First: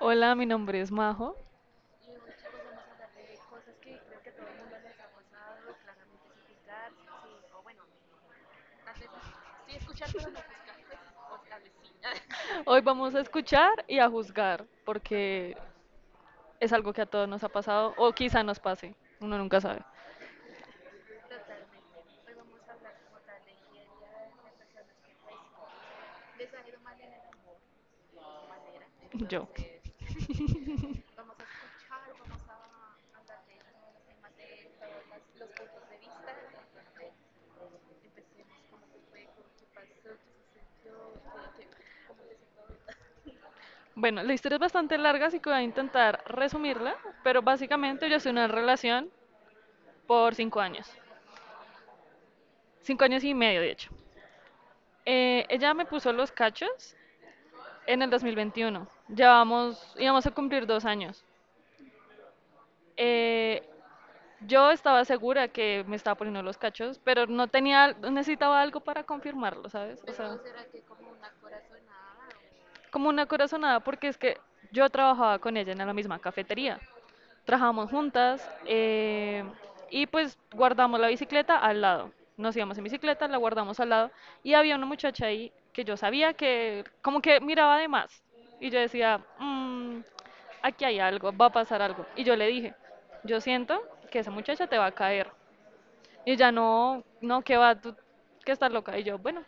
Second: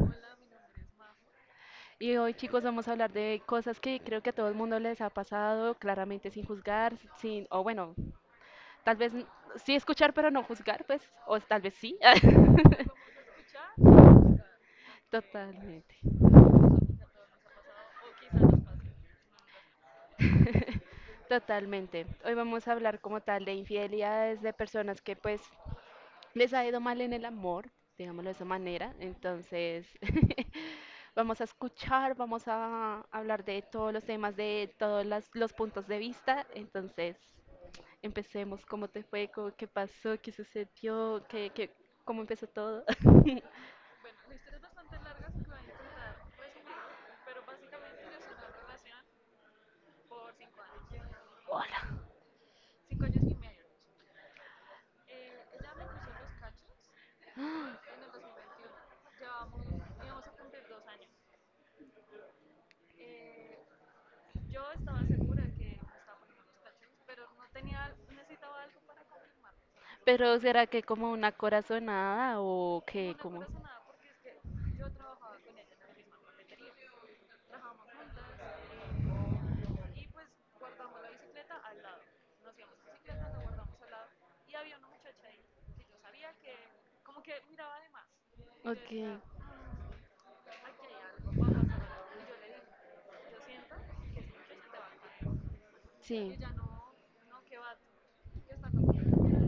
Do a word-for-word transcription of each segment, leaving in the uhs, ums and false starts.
Hola, mi nombre es Majo. y hoy chicos vamos a hablar de cosas que creo que a todo el mundo les ha pasado, claramente sin juzgar, sin, o bueno, tal vez n- sí escuchar pero no juzgar, pues, o tal vez sí. Hoy vamos a escuchar y a juzgar, porque Totalmente, es algo que a todos nos ha pasado o quizá nos pase, uno nunca sabe. totalmente. Hoy vamos a hablar como tal de infidelidades de personas que pues les ha ido mal en el amor, digámoslo de esa manera. Yo. Entonces. Vamos a escuchar, vamos a hablar de todos los temas, de todos las- los puntos de vista. Entonces. Empecemos, ¿cómo te fue? ¿Cómo- ¿Qué pasó? ¿Qué sucedió? ¿Qué, qué, cómo empezó todo? Bueno, la historia es bastante larga, así que voy a intentar resumirla, pero básicamente yo estoy en una relación por cinco años, Hola. cinco años y medio de hecho. Eh, ella me puso los cachos en el dos mil veintiuno, ya vamos, íbamos a cumplir dos años. Eh, yo estaba segura que me estaba poniendo los cachos, pero no tenía, necesitaba algo para confirmarlo, ¿sabes? O Pero sea, ¿será que como una corazonada o como qué? una Como. corazonada, porque es que yo trabajaba con ella en la misma cafetería. Trabajamos juntas, eh, y pues guardamos la bicicleta al lado. Nos íbamos en bicicleta, la guardamos al lado y había una muchacha ahí que yo sabía que como que miraba de más y yo Ok, decía, "Mm, aquí hay algo, va a pasar algo". Y yo le dije, yo siento que esa muchacha te va a caer. Y sí. ella no, no, que va, tú que estás loca. Y yo, bueno,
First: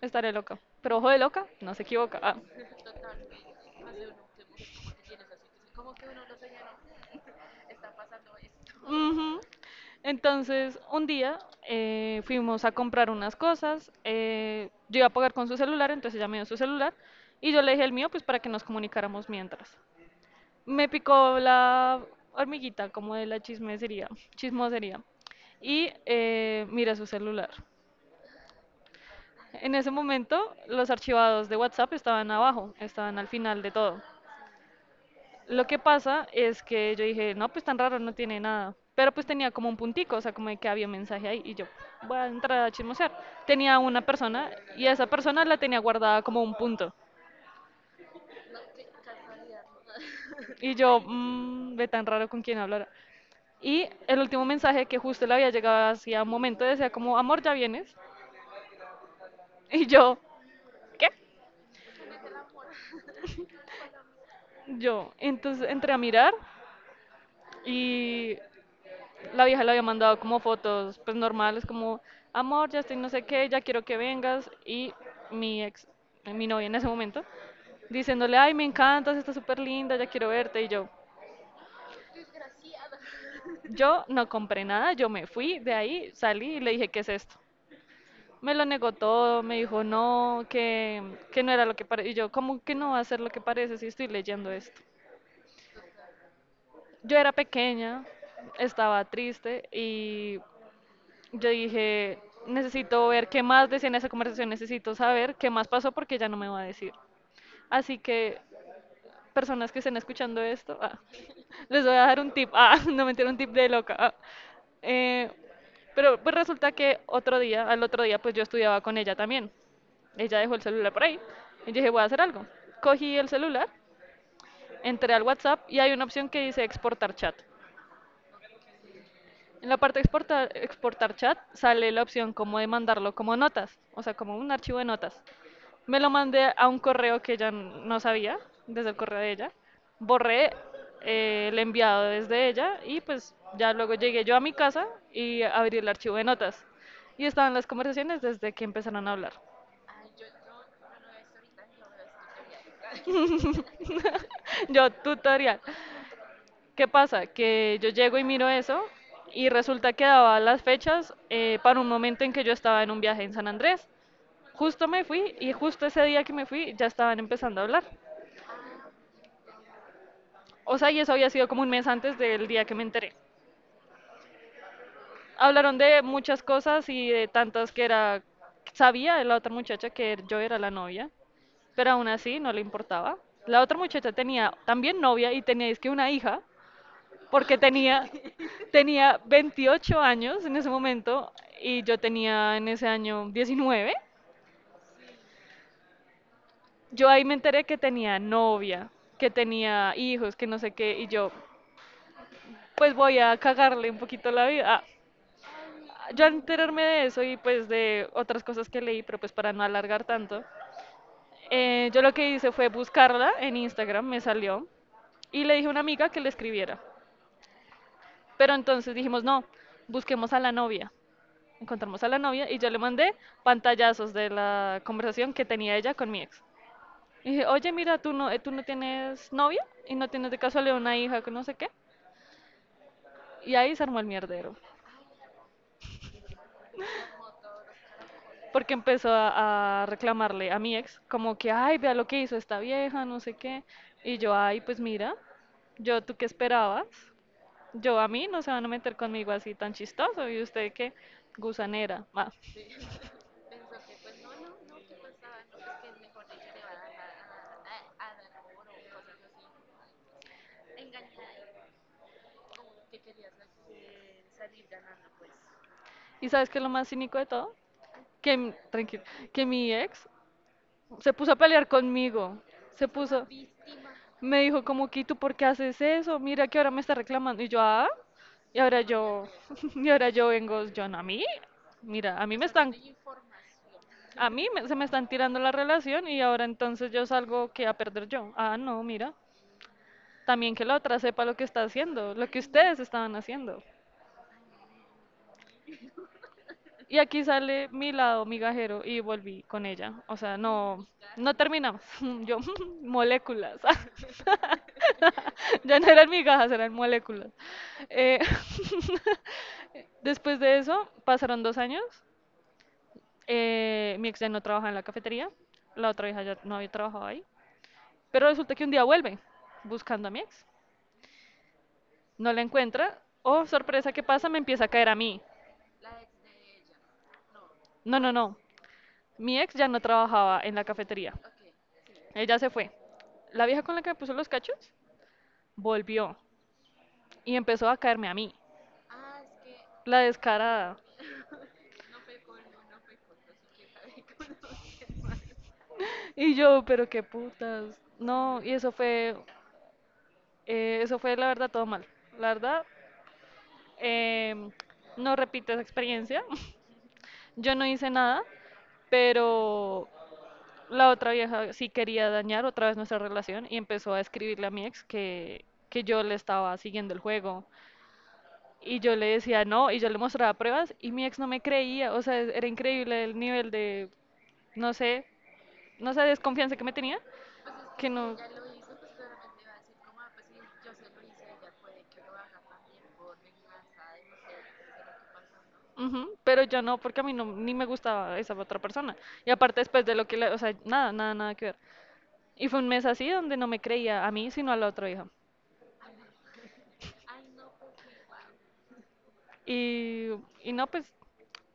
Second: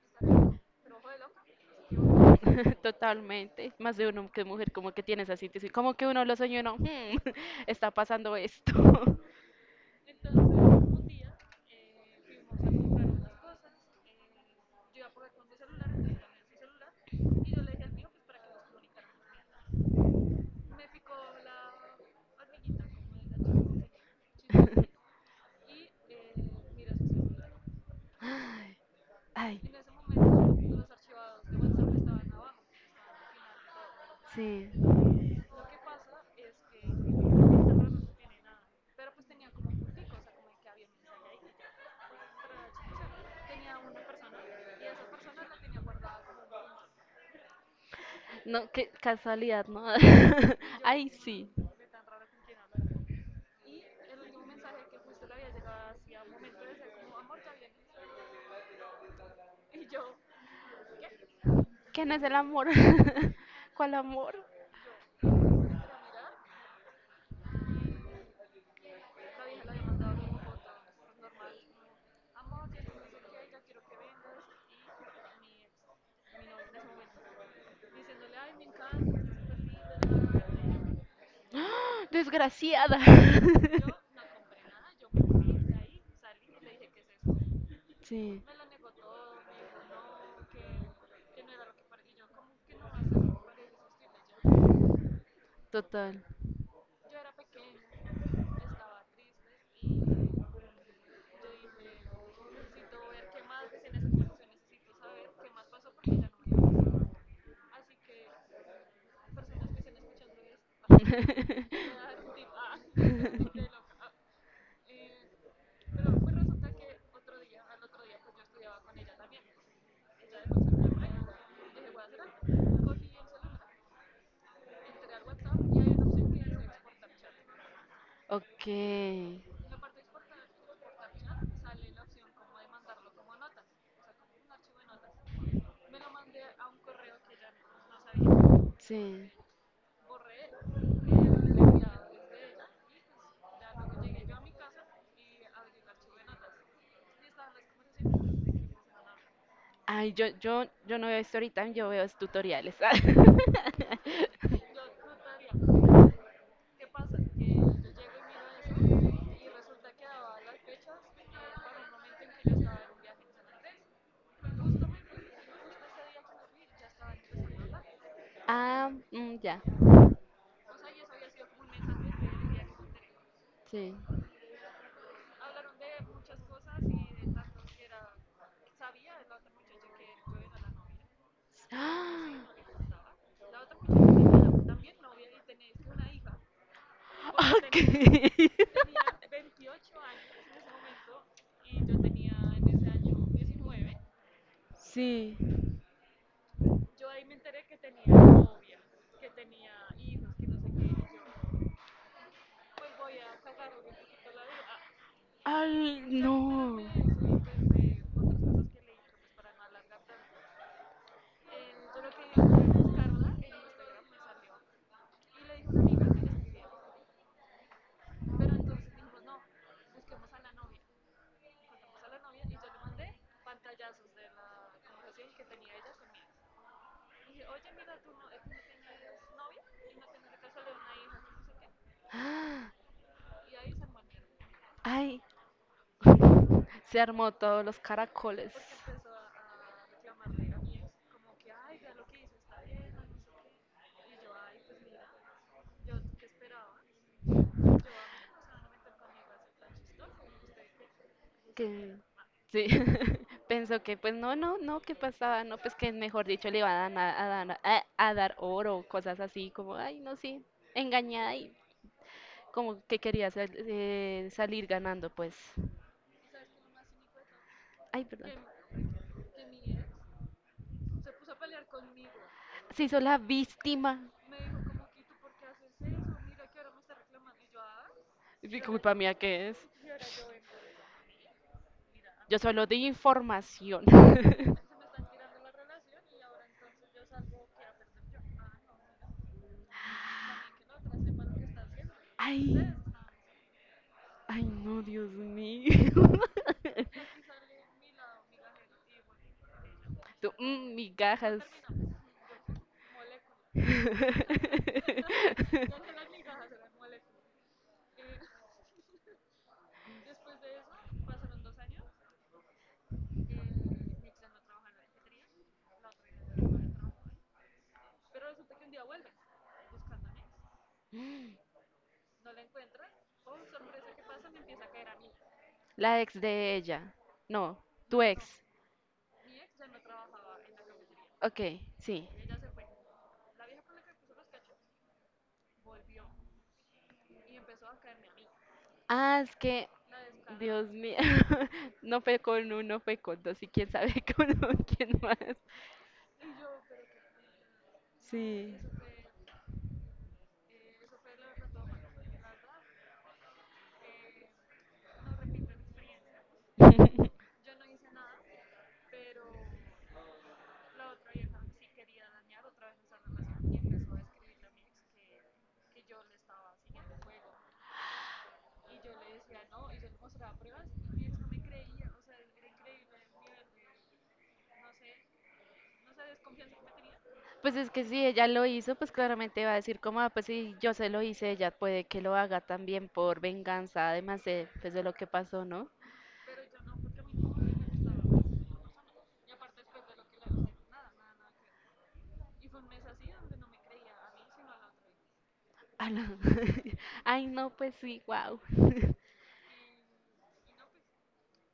estaré loca, pero ojo de loca, no se equivoca. Ah. Totalmente, más de uno que mujer como que tiene esa situación, como que uno lo soñó y uno, "Hmm, está pasando esto." Ujú. Entonces, un día, eh, fuimos a comprar unas cosas. Eh, yo iba a pagar con su celular, entonces ella me dio su celular y yo le dije el mío, pues para que nos comunicáramos mientras. Me picó la hormiguita, como de la chismesería, chismosería, y eh, miré su celular. Ay, En ese momento, los archivados de WhatsApp estaban abajo, estaban al final de todo. sí, Lo que pasa es que yo dije, no, pues tan raro, no tiene nada. Pero pues tenía como un puntico, o sea, como de que había un mensaje ahí y yo voy a entrar a chismosear. Tenía una persona y esa persona la tenía guardada como un punto. no, qué casualidad, ¿no? Y yo, Ay, sí, mmm, ve tan raro con quién hablar. Y el último mensaje que justo le había llegado hacía un momento decía como, amor, ya vienes. Y yo, ¿qué? ¿qué no es el amor? ¿Cuál amor? Yo, entonces entré a mirar, y la vieja le había mandado como fotos, pues normales, como, amor, ya estoy no sé qué, ya quiero que vengas. Y mi ex, mi novia en ese momento, diciéndole, ay, me encantas, estás súper linda, ya quiero verte. Y yo, Desgraciada. yo no compré nada, yo me fui de ahí, salí y le dije, ¿qué es esto? Sí, Me lo negó todo, me dijo, no, que, que no era lo que parece. Y yo, ¿cómo que no va a ser lo que parece si estoy leyendo esto? total. Yo era pequeña, estaba triste. Y yo dije, necesito ver qué más decía en esa conversación, necesito saber qué más pasó porque ya no me va a decir. Así que, personas que estén escuchando esto, ah, les voy a dar un tip. Ah, no mentira, un tip de loca. ah. Eh, pero pues resulta que otro día, al otro día, pues yo estudiaba con ella también. Ella dejó el celular por ahí. Y yo dije, voy a hacer algo. Cogí el celular, entré al WhatsApp y hay una opción que dice exportar chat. Ok, En la parte de exportar, exportar chat sale la opción como de mandarlo como notas, o sea, como un archivo de notas. Me lo mandé a un correo que ella no sabía, desde el correo de sí. ella. Borré, eh, el enviado desde ella y pues ya luego llegué yo a mi casa y abrí el archivo de notas. Y estaban las conversaciones desde que empezaron a hablar. Ay, yo, yo, yo no veo Storytime, yo veo es tutoriales. Yo, tutorial. ¿Qué pasa? Que yo llego y miro eso y resulta que daba las fechas, eh, para un momento en que yo estaba en un viaje en San Andrés. Justo me fui y justo ese día que me fui ya estaban empezando a hablar. Ah, mm, ya, O sea, y eso había sido como un mes antes del día que me enteré. sí. Hablaron de muchas cosas y de tantas que era, sabía de la otra muchacha que yo era la novia, pero aún Ah, así no le importaba. La otra muchacha tenía también novia y tenía es que una hija porque ok. tenía, tenía veintiocho años en ese momento y yo tenía en ese año diecinueve. Sí. Yo ahí me enteré que tenía novia, que tenía hijos, que no sé qué, y yo pues voy a cagarle un poquito la vida. Ay, Ah, yo al no. enterarme de eso y pues de otras cosas que leí, pero pues para no alargar tanto, eh, yo lo que hice fue buscarla en Instagram, me salió, y le dije a una amiga que le escribiera. Pero entonces dijimos, no, busquemos a la novia. Encontramos a la novia y yo le mandé pantallazos de la conversación que tenía ella con mi ex. Y dije, oye, mira, tú no, eh, tú no tienes novia y no tienes de casualidad una hija que no sé qué. Ah, Y ahí se armó el mierdero. ay, se armó todos los caracoles. Porque empezó a, a reclamarle a mi ex, como que, ay, vea lo que hizo esta vieja, no sé qué. Y yo, ay, pues mira, yo, ¿tú qué esperabas? Yo, a mí no se van a meter conmigo así tan chistoso. Y usted, qué Que gusanera. Va. sí, pensó que pues no, no, no, ¿qué pasaba? No, pues que mejor dicho le iban a, dan- a, dan- a- a dar oro, cosas así, como, ay, no, sí, engañada y como que quería sal- eh, salir ganando, pues. ¿Y sabes qué es lo más cínico de todo? Ay, perdón. Que, m- tranquilo, que mi ex se puso a pelear conmigo. Se Se hizo la puso, víctima. me dijo como, que, ¿tú por qué haces eso? Mira que ahora me está reclamando. Y yo, ah, y ahora Disculpa mía, yo, ¿qué es? y ahora yo vengo, yo no, a mí, mira, a Yo mí me solo están, di información. a mí me- se me están tirando la relación y ahora entonces yo salgo que a perder yo. Ah, no, mira, también que la otra sepa lo que está haciendo, lo que Ay, ustedes estaban haciendo. ay, no, Dios mío. Y aquí sale mi lado migajero y volví con ella. O Tú, sea, "Mm, no, no migajas." terminamos. Yo, moléculas. Ya no eran migajas, eran moléculas. Eh, después de eso, pasaron dos años. Eh, mi ex ya no trabajaba en la cafetería. La otra hija ya no había trabajado ahí. Pero resulta que un día vuelve buscando a mi ex. No la encuentra. Oh, sorpresa, ¿qué pasa? Me empieza a caer a mí. La ex de ella. No, No, tu no, ex. no. Mi ex ya no trabajaba en la cafetería. Ok, sí. Ella se fue. La vieja con la que me puso los cachos volvió y empezó a caerme a mí, Ah, es que. la Dios descarada. mío, no fue con uno, fue con dos, y quién sabe con quién más. Y yo, pero qué putas. No, y Sí. eso fue, eh, eso fue la verdad todo mal. La verdad, em, no repito esa experiencia. Yo no hice nada, pero la otra vieja sí quería dañar otra vez nuestra relación y empezó a escribirle a mi ex que, que yo le estaba siguiendo el juego. Y yo le decía no, y yo le mostraba pruebas y mi ex no me creía, o sea, era increíble el nivel de, no sé, no sé, desconfianza que me tenía, Pues es que que si no. ella lo hizo, pues claramente va a decir como, ah, pues si yo se lo hice, ella puede que lo haga también por venganza, además de, pues, de lo que pasó, ¿no? Ujú, pero yo no, porque a mí no, ni me gustaba esa otra persona. Y aparte después de lo que, le- o sea, nada, nada, nada que ver. Y fue un mes así donde no me creía a mí, sino a la otra hija. Ala. Ay, no, pues sí, wow. Y, y no, pues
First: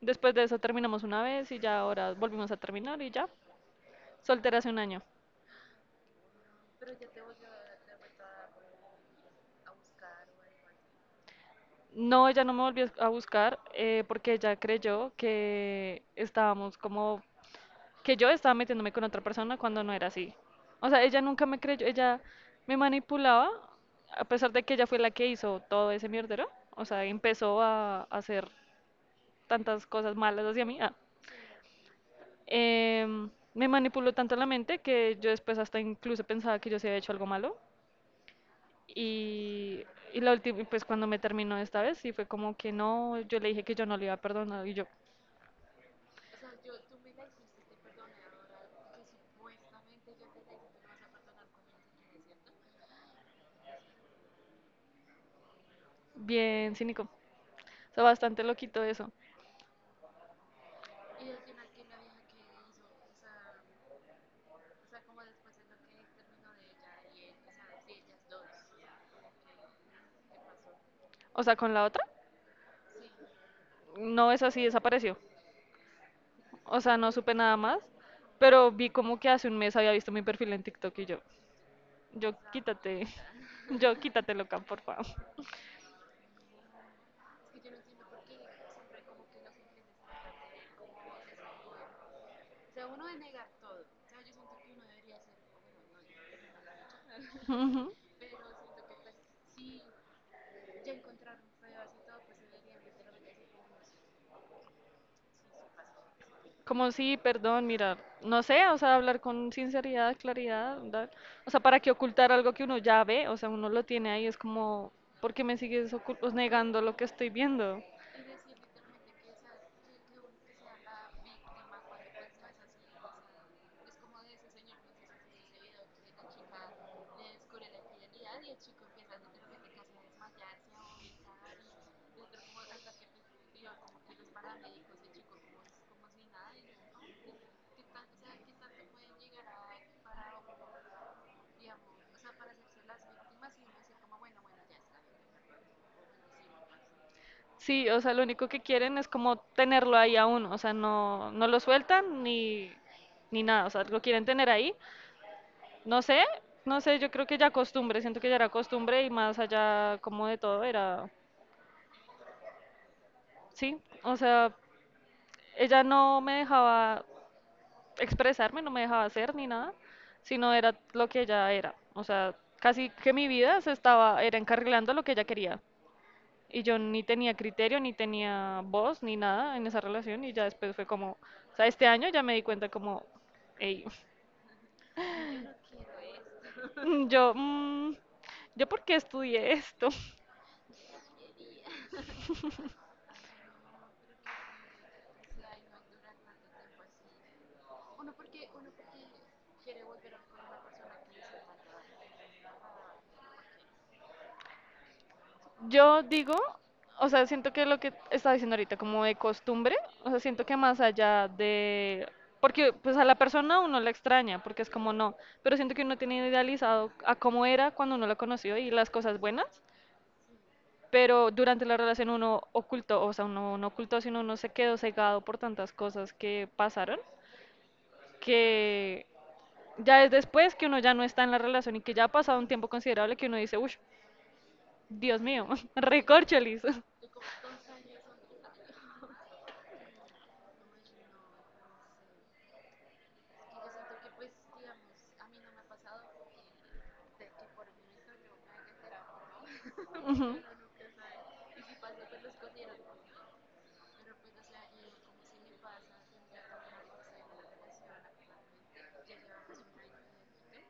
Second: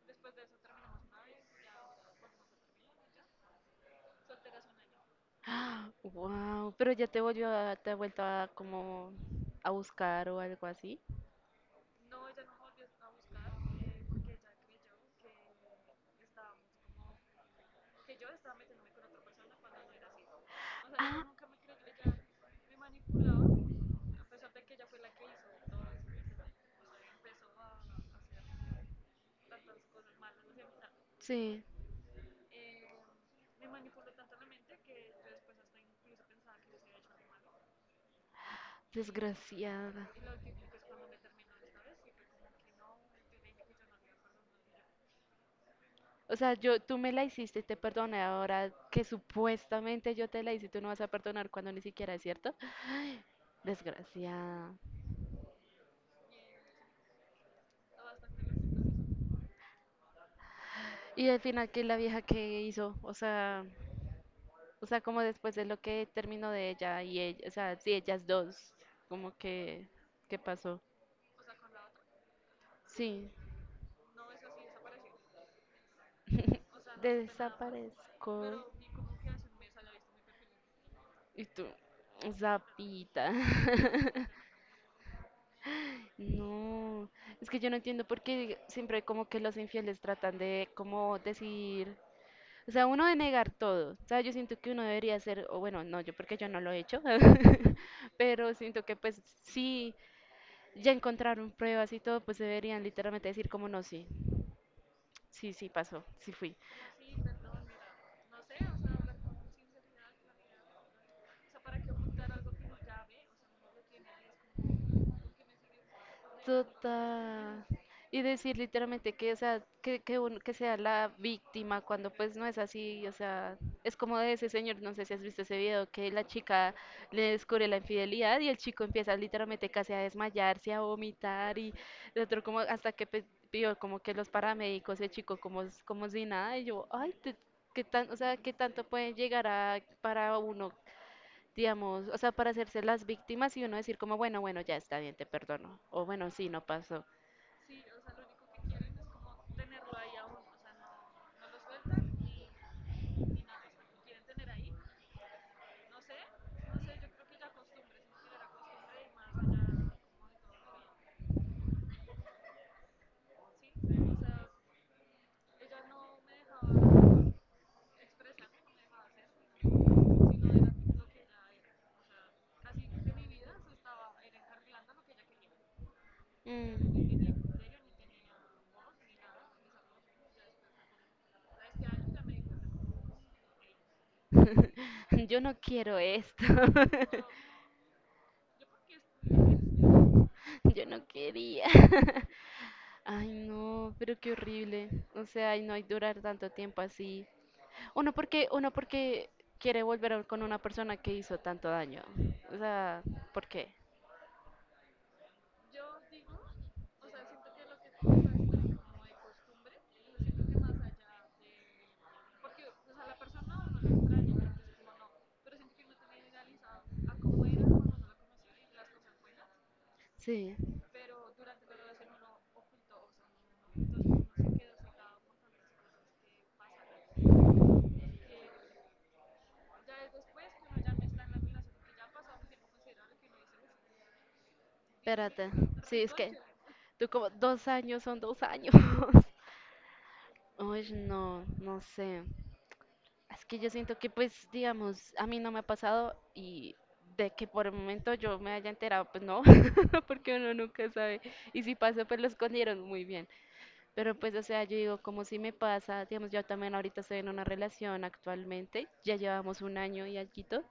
después de eso terminamos una vez y ya ahora volvimos a terminar y ya. Soltera hace un año. Wow, pero ya te volvió a, te ha vuelto a como a buscar o algo así. No, ella no me volvió a buscar, eh, porque ella creyó que estábamos como que yo estaba metiéndome con otra persona cuando no era así. O sea, ella Ah, nunca me creyó, ella me manipulaba, a pesar de que ella fue la que hizo todo ese mierdero. O sea, empezó a hacer tantas cosas malas hacia mí. ah, sí, Em, me manipuló tanto la mente que yo después hasta incluso pensaba que yo se había hecho algo malo. Y, desgraciada. y la última, pues cuando me terminó esta vez, sí fue como que no, yo le dije que yo no le iba a perdonar y yo, O sea, yo, tú me la hiciste y te perdoné ahora que supuestamente yo te la hice y tú no vas a perdonar cuando ni siquiera es cierto. Desgraciada. bien cínico. O sea, bastante loquito eso. Y al final, ¿qué la vieja que hizo? O sea, o sea, como después de lo que terminó de ella y ella, o sea, sí, ellas dos, como que, ¿qué pasó? O sea, con la otra, Sí, no es así, desapareció. O sea, no supe nada más, desaparezco. pero vi como que hace un mes había visto mi perfil en TikTok y yo, Y tú, yo quítate, zapita. yo quítate loca, por favor. No, es que yo no entiendo por qué siempre como que los infieles tratan de como decir, o sea, uno de negar todo, o sea, yo siento que uno debería ser, o bueno, no, yo porque yo no lo he hecho, Ujú. pero siento que pues sí, ya encontraron pruebas y todo, pues deberían literalmente decir como no, sí, sí, sí, pasó, sí fui. Como sí, perdón, mira, no sé, o sea, hablar con sinceridad, claridad, dar- o sea, para qué ocultar algo que uno ya ve, o sea, uno lo tiene ahí, es como, ¿por qué me sigues ocul- pues, negando lo que estoy Total. viendo? Y decir literalmente que, o sea, que, que, uno- que sea la víctima cuando pues no es así, o sea, es como de ese señor, no sé si has visto ese video, que la chica le descubre la infidelidad y el chico empieza literalmente casi a desmayarse, a vomitar y el otro como hasta que pues, vio como que los paramédicos, el chico como, s- como si nada y yo, ay, te- qué tan, o sea, qué tanto pueden llegar a para uno digamos, o sea, para hacerse las víctimas y uno decir como, bueno, bueno, ya está bien, te perdono. O bueno, sí, no pasó. Sí, o sea, lo único que quieren es como tenerlo ahí aún, o sea, no, no lo sueltan ni, ni nada, o sea, lo quieren tener ahí, no sé, no sé, yo creo que ya costumbre, siento que ya era costumbre y más allá como de todo era, sí, o sea, ella no me dejaba expresarme, no me dejaba hacer ni nada, sino era lo que ella era. O sea, casi que mi vida se estaba, era encarrilando a lo que ella quería. Y yo ni "Mm." tenía criterio, ni tenía voz, ni nada en esa relación. Y ya después fue como, o sea, este año ya me di cuenta como, hey, Yo no quiero esto. yo, mm, ¿yo por qué estudié esto? Yo no quería. Ay, no, pero qué horrible. O sea, y no hay durar tanto tiempo así. Uno porque, uno porque quiere volver a- con una persona que hizo tanto daño. O sea, ¿por qué? Yo digo, o sea, siento que lo que estaba diciendo ahorita, como de costumbre, o sea, siento que más allá de. Porque pues a la persona uno la extraña, porque es como no, pero siento que uno tiene idealizado a cómo era cuando uno la conoció y las cosas buenas, Sí, pero durante la relación uno ocultó, o sea, uno no ocultó, sino uno se quedó cegado por tantas cosas que pasaron, que ya es después que uno ya no está en la relación y que ya ha pasado un tiempo considerable que uno dice, uff, Dios mío, espérate. Sí, es que recorcholis. tú como dos años son dos años. Uy, no, no sé. Es que yo siento Mhm. que, pues, digamos, a mí no me ha pasado y de que por el momento yo me haya enterado, pues no, porque uno nunca sabe. Y si pasó, pues lo escondieron muy bien. Pero pues, o sea, yo digo, como si me pasa, digamos, yo también ahorita estoy en una relación actualmente, ya llevamos un año y alguito,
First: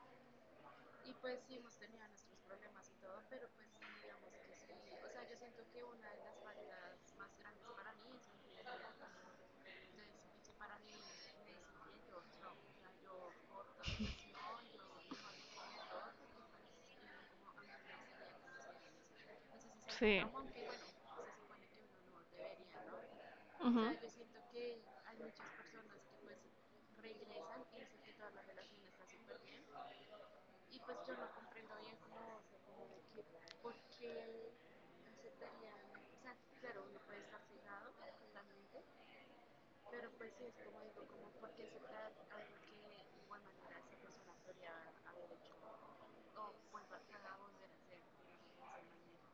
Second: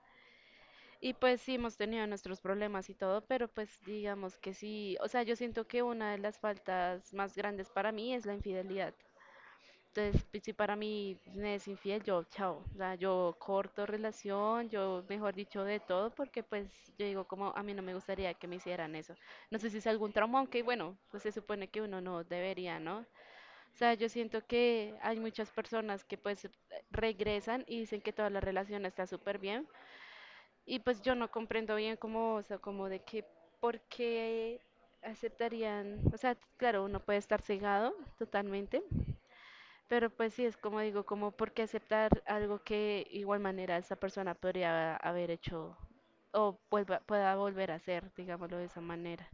y pues sí hemos tenido nuestros problemas y todo, pero pues digamos que sí, o sea, yo siento que una de las faltas más grandes para mí es la infidelidad. Entonces, pues, si para mí me es infiel, yo, chao, o sea, yo corto relación, yo, mejor dicho, de todo, porque pues yo digo como a mí no me gustaría que me hicieran eso. No sé si es algún Sí. trauma, aunque bueno, pues se supone que uno no debería, ¿no? O Ujú. sea, yo siento que hay muchas personas que pues regresan y dicen que toda la relación está súper bien, y pues yo no comprendo bien cómo, o sea, como de que, ¿por qué aceptarían? O sea, claro, uno puede estar cegado totalmente pero pues sí, es como digo, como por qué aceptar algo que igual manera esa persona podría haber hecho o vuelva- pueda volver a hacer, digámoslo de esa manera.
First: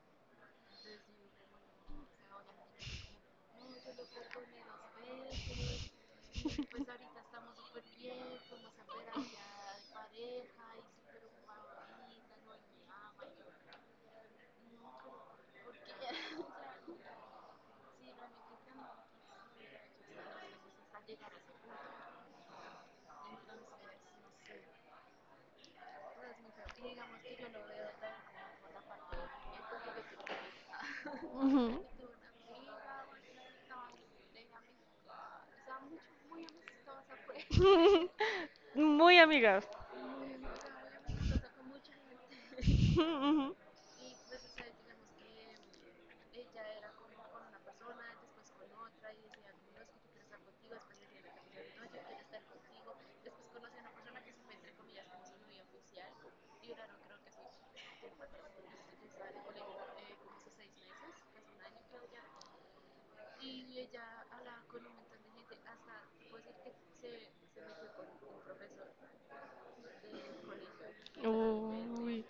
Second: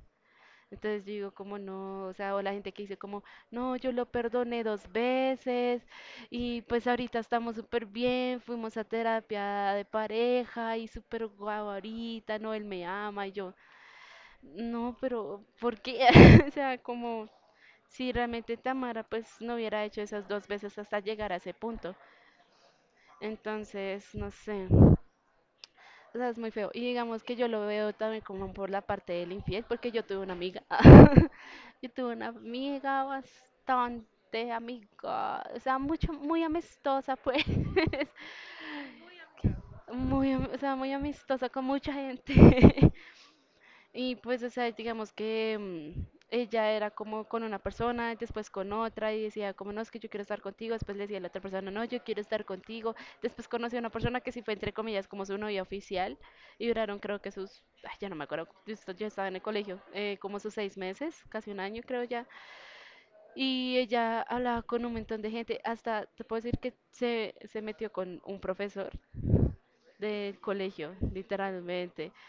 Entonces yo digo como no, o sea, o la gente que dice como, no, yo lo perdoné dos veces y pues ahorita estamos súper bien, fuimos a terapia de pareja y súper guau ahorita, no, él me ama y yo, no, pero ¿por qué? O sea, como si realmente Tamara pues no hubiera hecho esas dos veces hasta llegar a ese punto. Entonces, no sé. O sea, es muy feo. Y digamos que yo lo veo también como por la parte del infiel, porque yo tuve una amiga. Ujú. Yo tuve una amiga bastante amiga, o sea, mucho, muy amistosa pues. Muy amigas. Muy, am- o sea, muy amistosa con mucha gente. Ujú. Y pues, o sea, digamos que mm, ella era como con una persona, después con otra, y decía como, no, es que yo quiero estar contigo, después le decía a la otra persona, no, yo quiero estar contigo, después conocí a una persona que sí fue, entre comillas, como su novia oficial, y duraron creo que sus, ay, ya no me acuerdo, yo est- yo estaba en el colegio, eh, como sus seis meses, casi un año creo ya, y ella hablaba con un montón de gente, hasta te puedo decir que se, se metió con un profesor del colegio, literalmente. Uy,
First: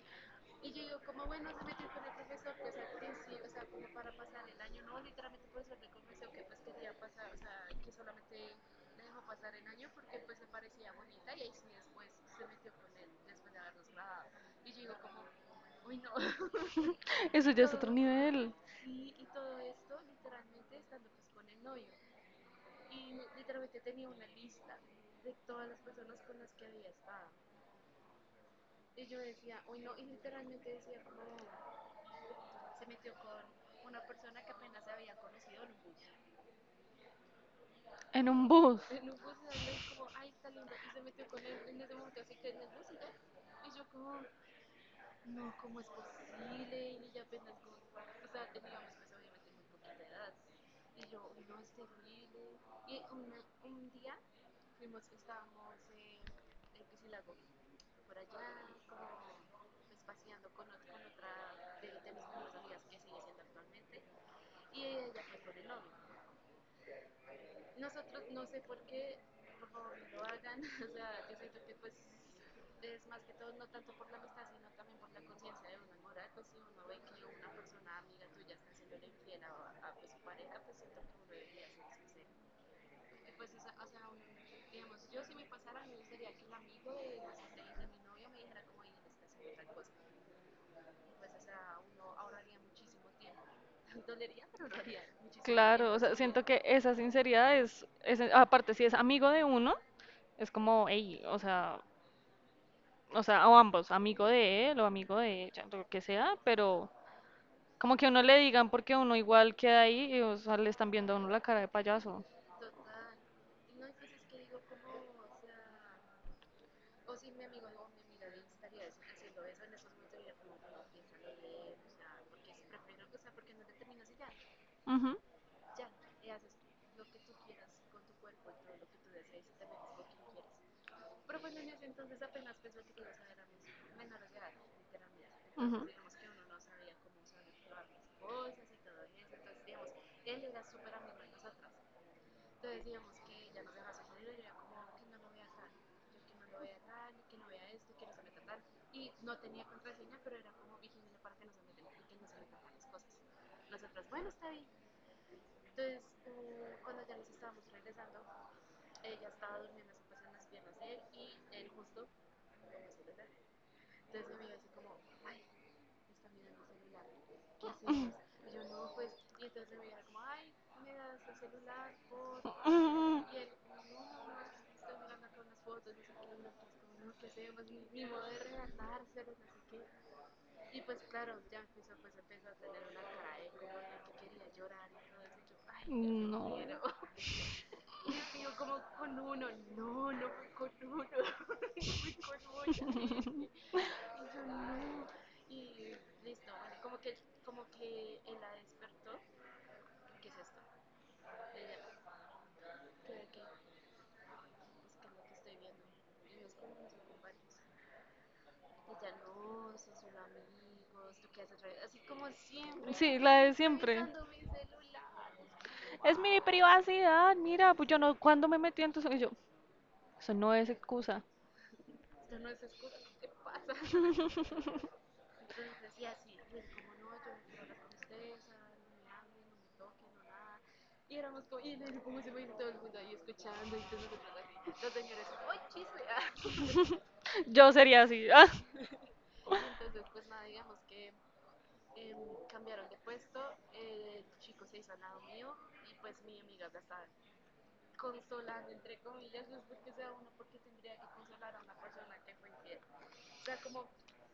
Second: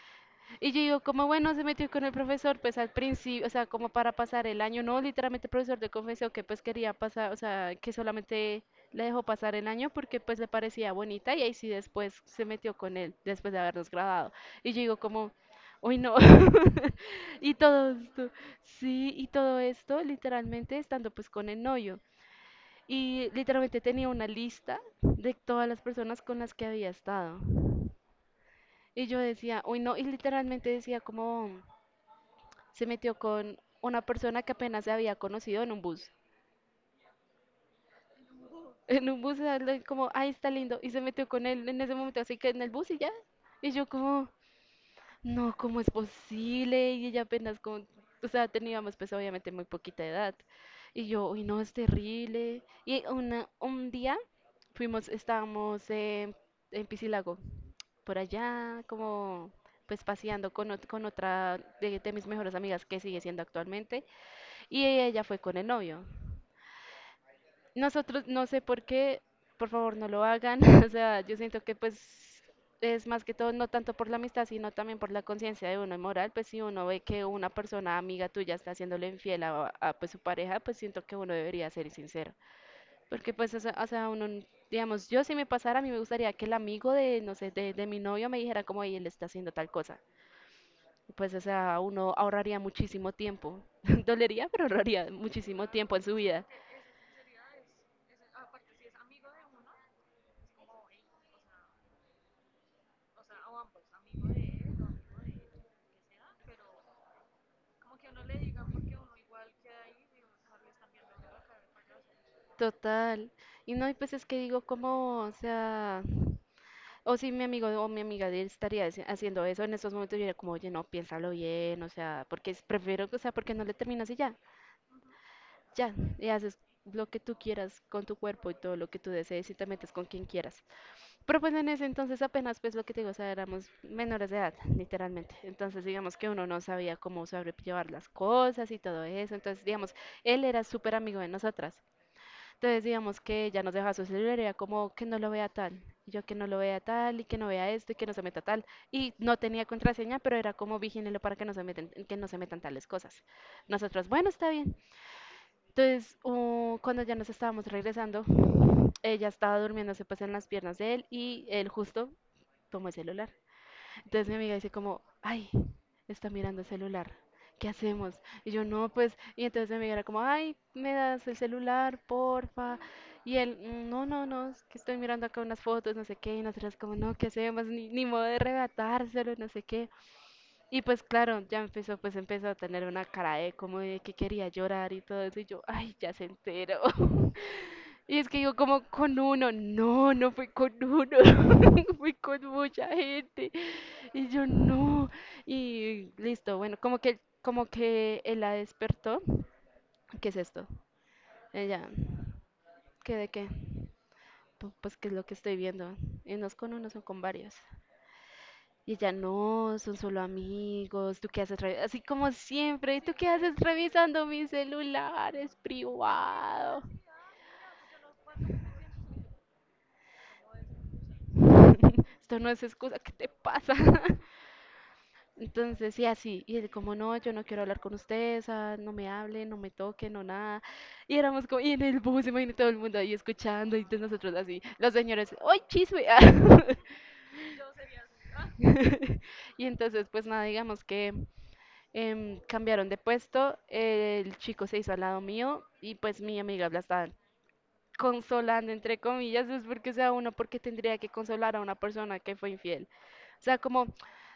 Y yo digo, como bueno, se metió con el profesor, pues al principio, o sea, como para pasar el año, no, literalmente el profesor le confesó que pues quería pasar, o sea, que solamente le dejó pasar el año porque pues le parecía bonita y ahí sí después se metió con él, después de habernos graduado. Y yo digo, como, uy, no. eso Y ya es otro todo esto, nivel. sí, y todo esto literalmente estando pues con el novio. Y literalmente tenía una lista de todas las personas con las que había estado. Y yo decía, uy, no, y literalmente decía como se metió con una persona que apenas se había conocido en un bus. En un bus. En un bus, él como, ay, está lindo, y se metió con él en ese momento, así que en el bus y ya. Y yo como, no, ¿cómo es posible? Y ella apenas con, o sea, teníamos pues obviamente muy poquita edad. Y yo, uy, no, es terrible. Y una, un día fuimos, estábamos en, en Piscilago, por allá, como pues paseando con, ot- con otra de, de, mis mejores amigas que sigue siendo actualmente. Y ella fue con el novio. Nosotros, no sé por qué, por favor no lo hagan. O sea, yo siento que pues es más que todo no tanto por la amistad, sino también por la conciencia de uno y moral. Pues si uno ve que una persona amiga tuya está haciéndole infiel a, a, pues, su pareja, pues siento que uno debería ser sincero. Porque pues, o sea, o sea, uno, n- digamos, yo si me pasara, a mí me gustaría que el amigo de, no sé, de, de mi novio me dijera como, "Ey, él está haciendo tal cosa." Pues, o sea, uno ahorraría muchísimo tiempo. Dolería, pero ahorraría muchísimo Claro, tiempo o en su sea, siento vida. que esa sinceridad es, es- aparte si es amigo de uno, es como, hey, o sea, o sea, o ambos, amigo de él o amigo de ella, lo que sea, pero como que a uno le digan porque uno igual queda ahí y o sea, le están viendo a uno la cara de payaso. Total. Y no hay veces que digo, como, o sea, o si mi amigo o mi amiga de él estaría haci- haciendo eso en estos momentos, yo diría como, oye, no, piénsalo bien, o sea, porque es- prefiero, o sea, porque no le terminas y ya, Ujú, ya, y haces lo que tú quieras con tu cuerpo y todo lo que tú desees y te metes con quien quieras. Pero pues en ese entonces apenas, pues lo que te digo, o sea, éramos menores de edad, literalmente. ujú. Entonces Ujú. digamos que uno no sabía cómo sobrellevar las cosas y todo eso. Entonces digamos, él era súper amigo de nosotras. Entonces, digamos que ella nos dejaba su celular, era como que no lo vea tal, y yo que no lo vea tal, y que no vea esto, y que no se meta tal. Y no tenía contraseña, pero era como vigílenlo para que no se meten, que no se metan tales cosas. Nosotros, bueno, está bien. Entonces, uh, cuando ya nos estábamos regresando, ella estaba durmiéndose pues en las piernas de él, y él justo tomó el celular. Entonces mi amiga dice como, ay, está mirando el celular. ¿Qué hacemos? Y yo, no, pues, y entonces mi amiga era como, ay, me das el celular, porfa. Y él, "Mm, no, no, no, es que estoy mirando acá unas fotos, no sé qué, y nosotras como, no, ¿qué hacemos? Ni, ni modo de arrebatárselo, no sé qué. Y pues claro, ya empezó, pues empezó a tener una cara de como de que quería llorar y todo eso, y yo, ay, ya se No. enteró. Y es que yo como con uno, no, no fue con uno, fue con mucha gente. Y yo no. Y listo, bueno, como que, como que él la despertó. ¿Qué es esto? Ella, ¿qué de qué? "Pu- Pues qué es lo que estoy viendo. Y no es con uno, son con varios. Y ella, no, son solo amigos, ¿tú qué haces? revi-?" Así como siempre, ¿tú Sí, qué la de haces siempre. revisando mi celular? Es Es mi privado. privacidad, mira, pues yo no, cuando me metí en tus. Y yo, eso no es excusa. Esto no es excusa, ¿qué te pasa? Entonces, sí así, y él como, no, yo no quiero hablar con ustedes, ah, no me hablen, no me toquen, no nada. Y éramos como, y en el bus, imagínate todo el mundo ahí escuchando, y entonces nosotros así, los señores, ¡ay, chisme! Yo sería así. Ah. Y entonces, pues nada, digamos que em, cambiaron de puesto, el chico se hizo al lado mío, y pues mi amiga la estaba consolando, entre comillas, no es porque, o sea, uno porque tendría que consolar a una persona que fue infiel. O sea, como,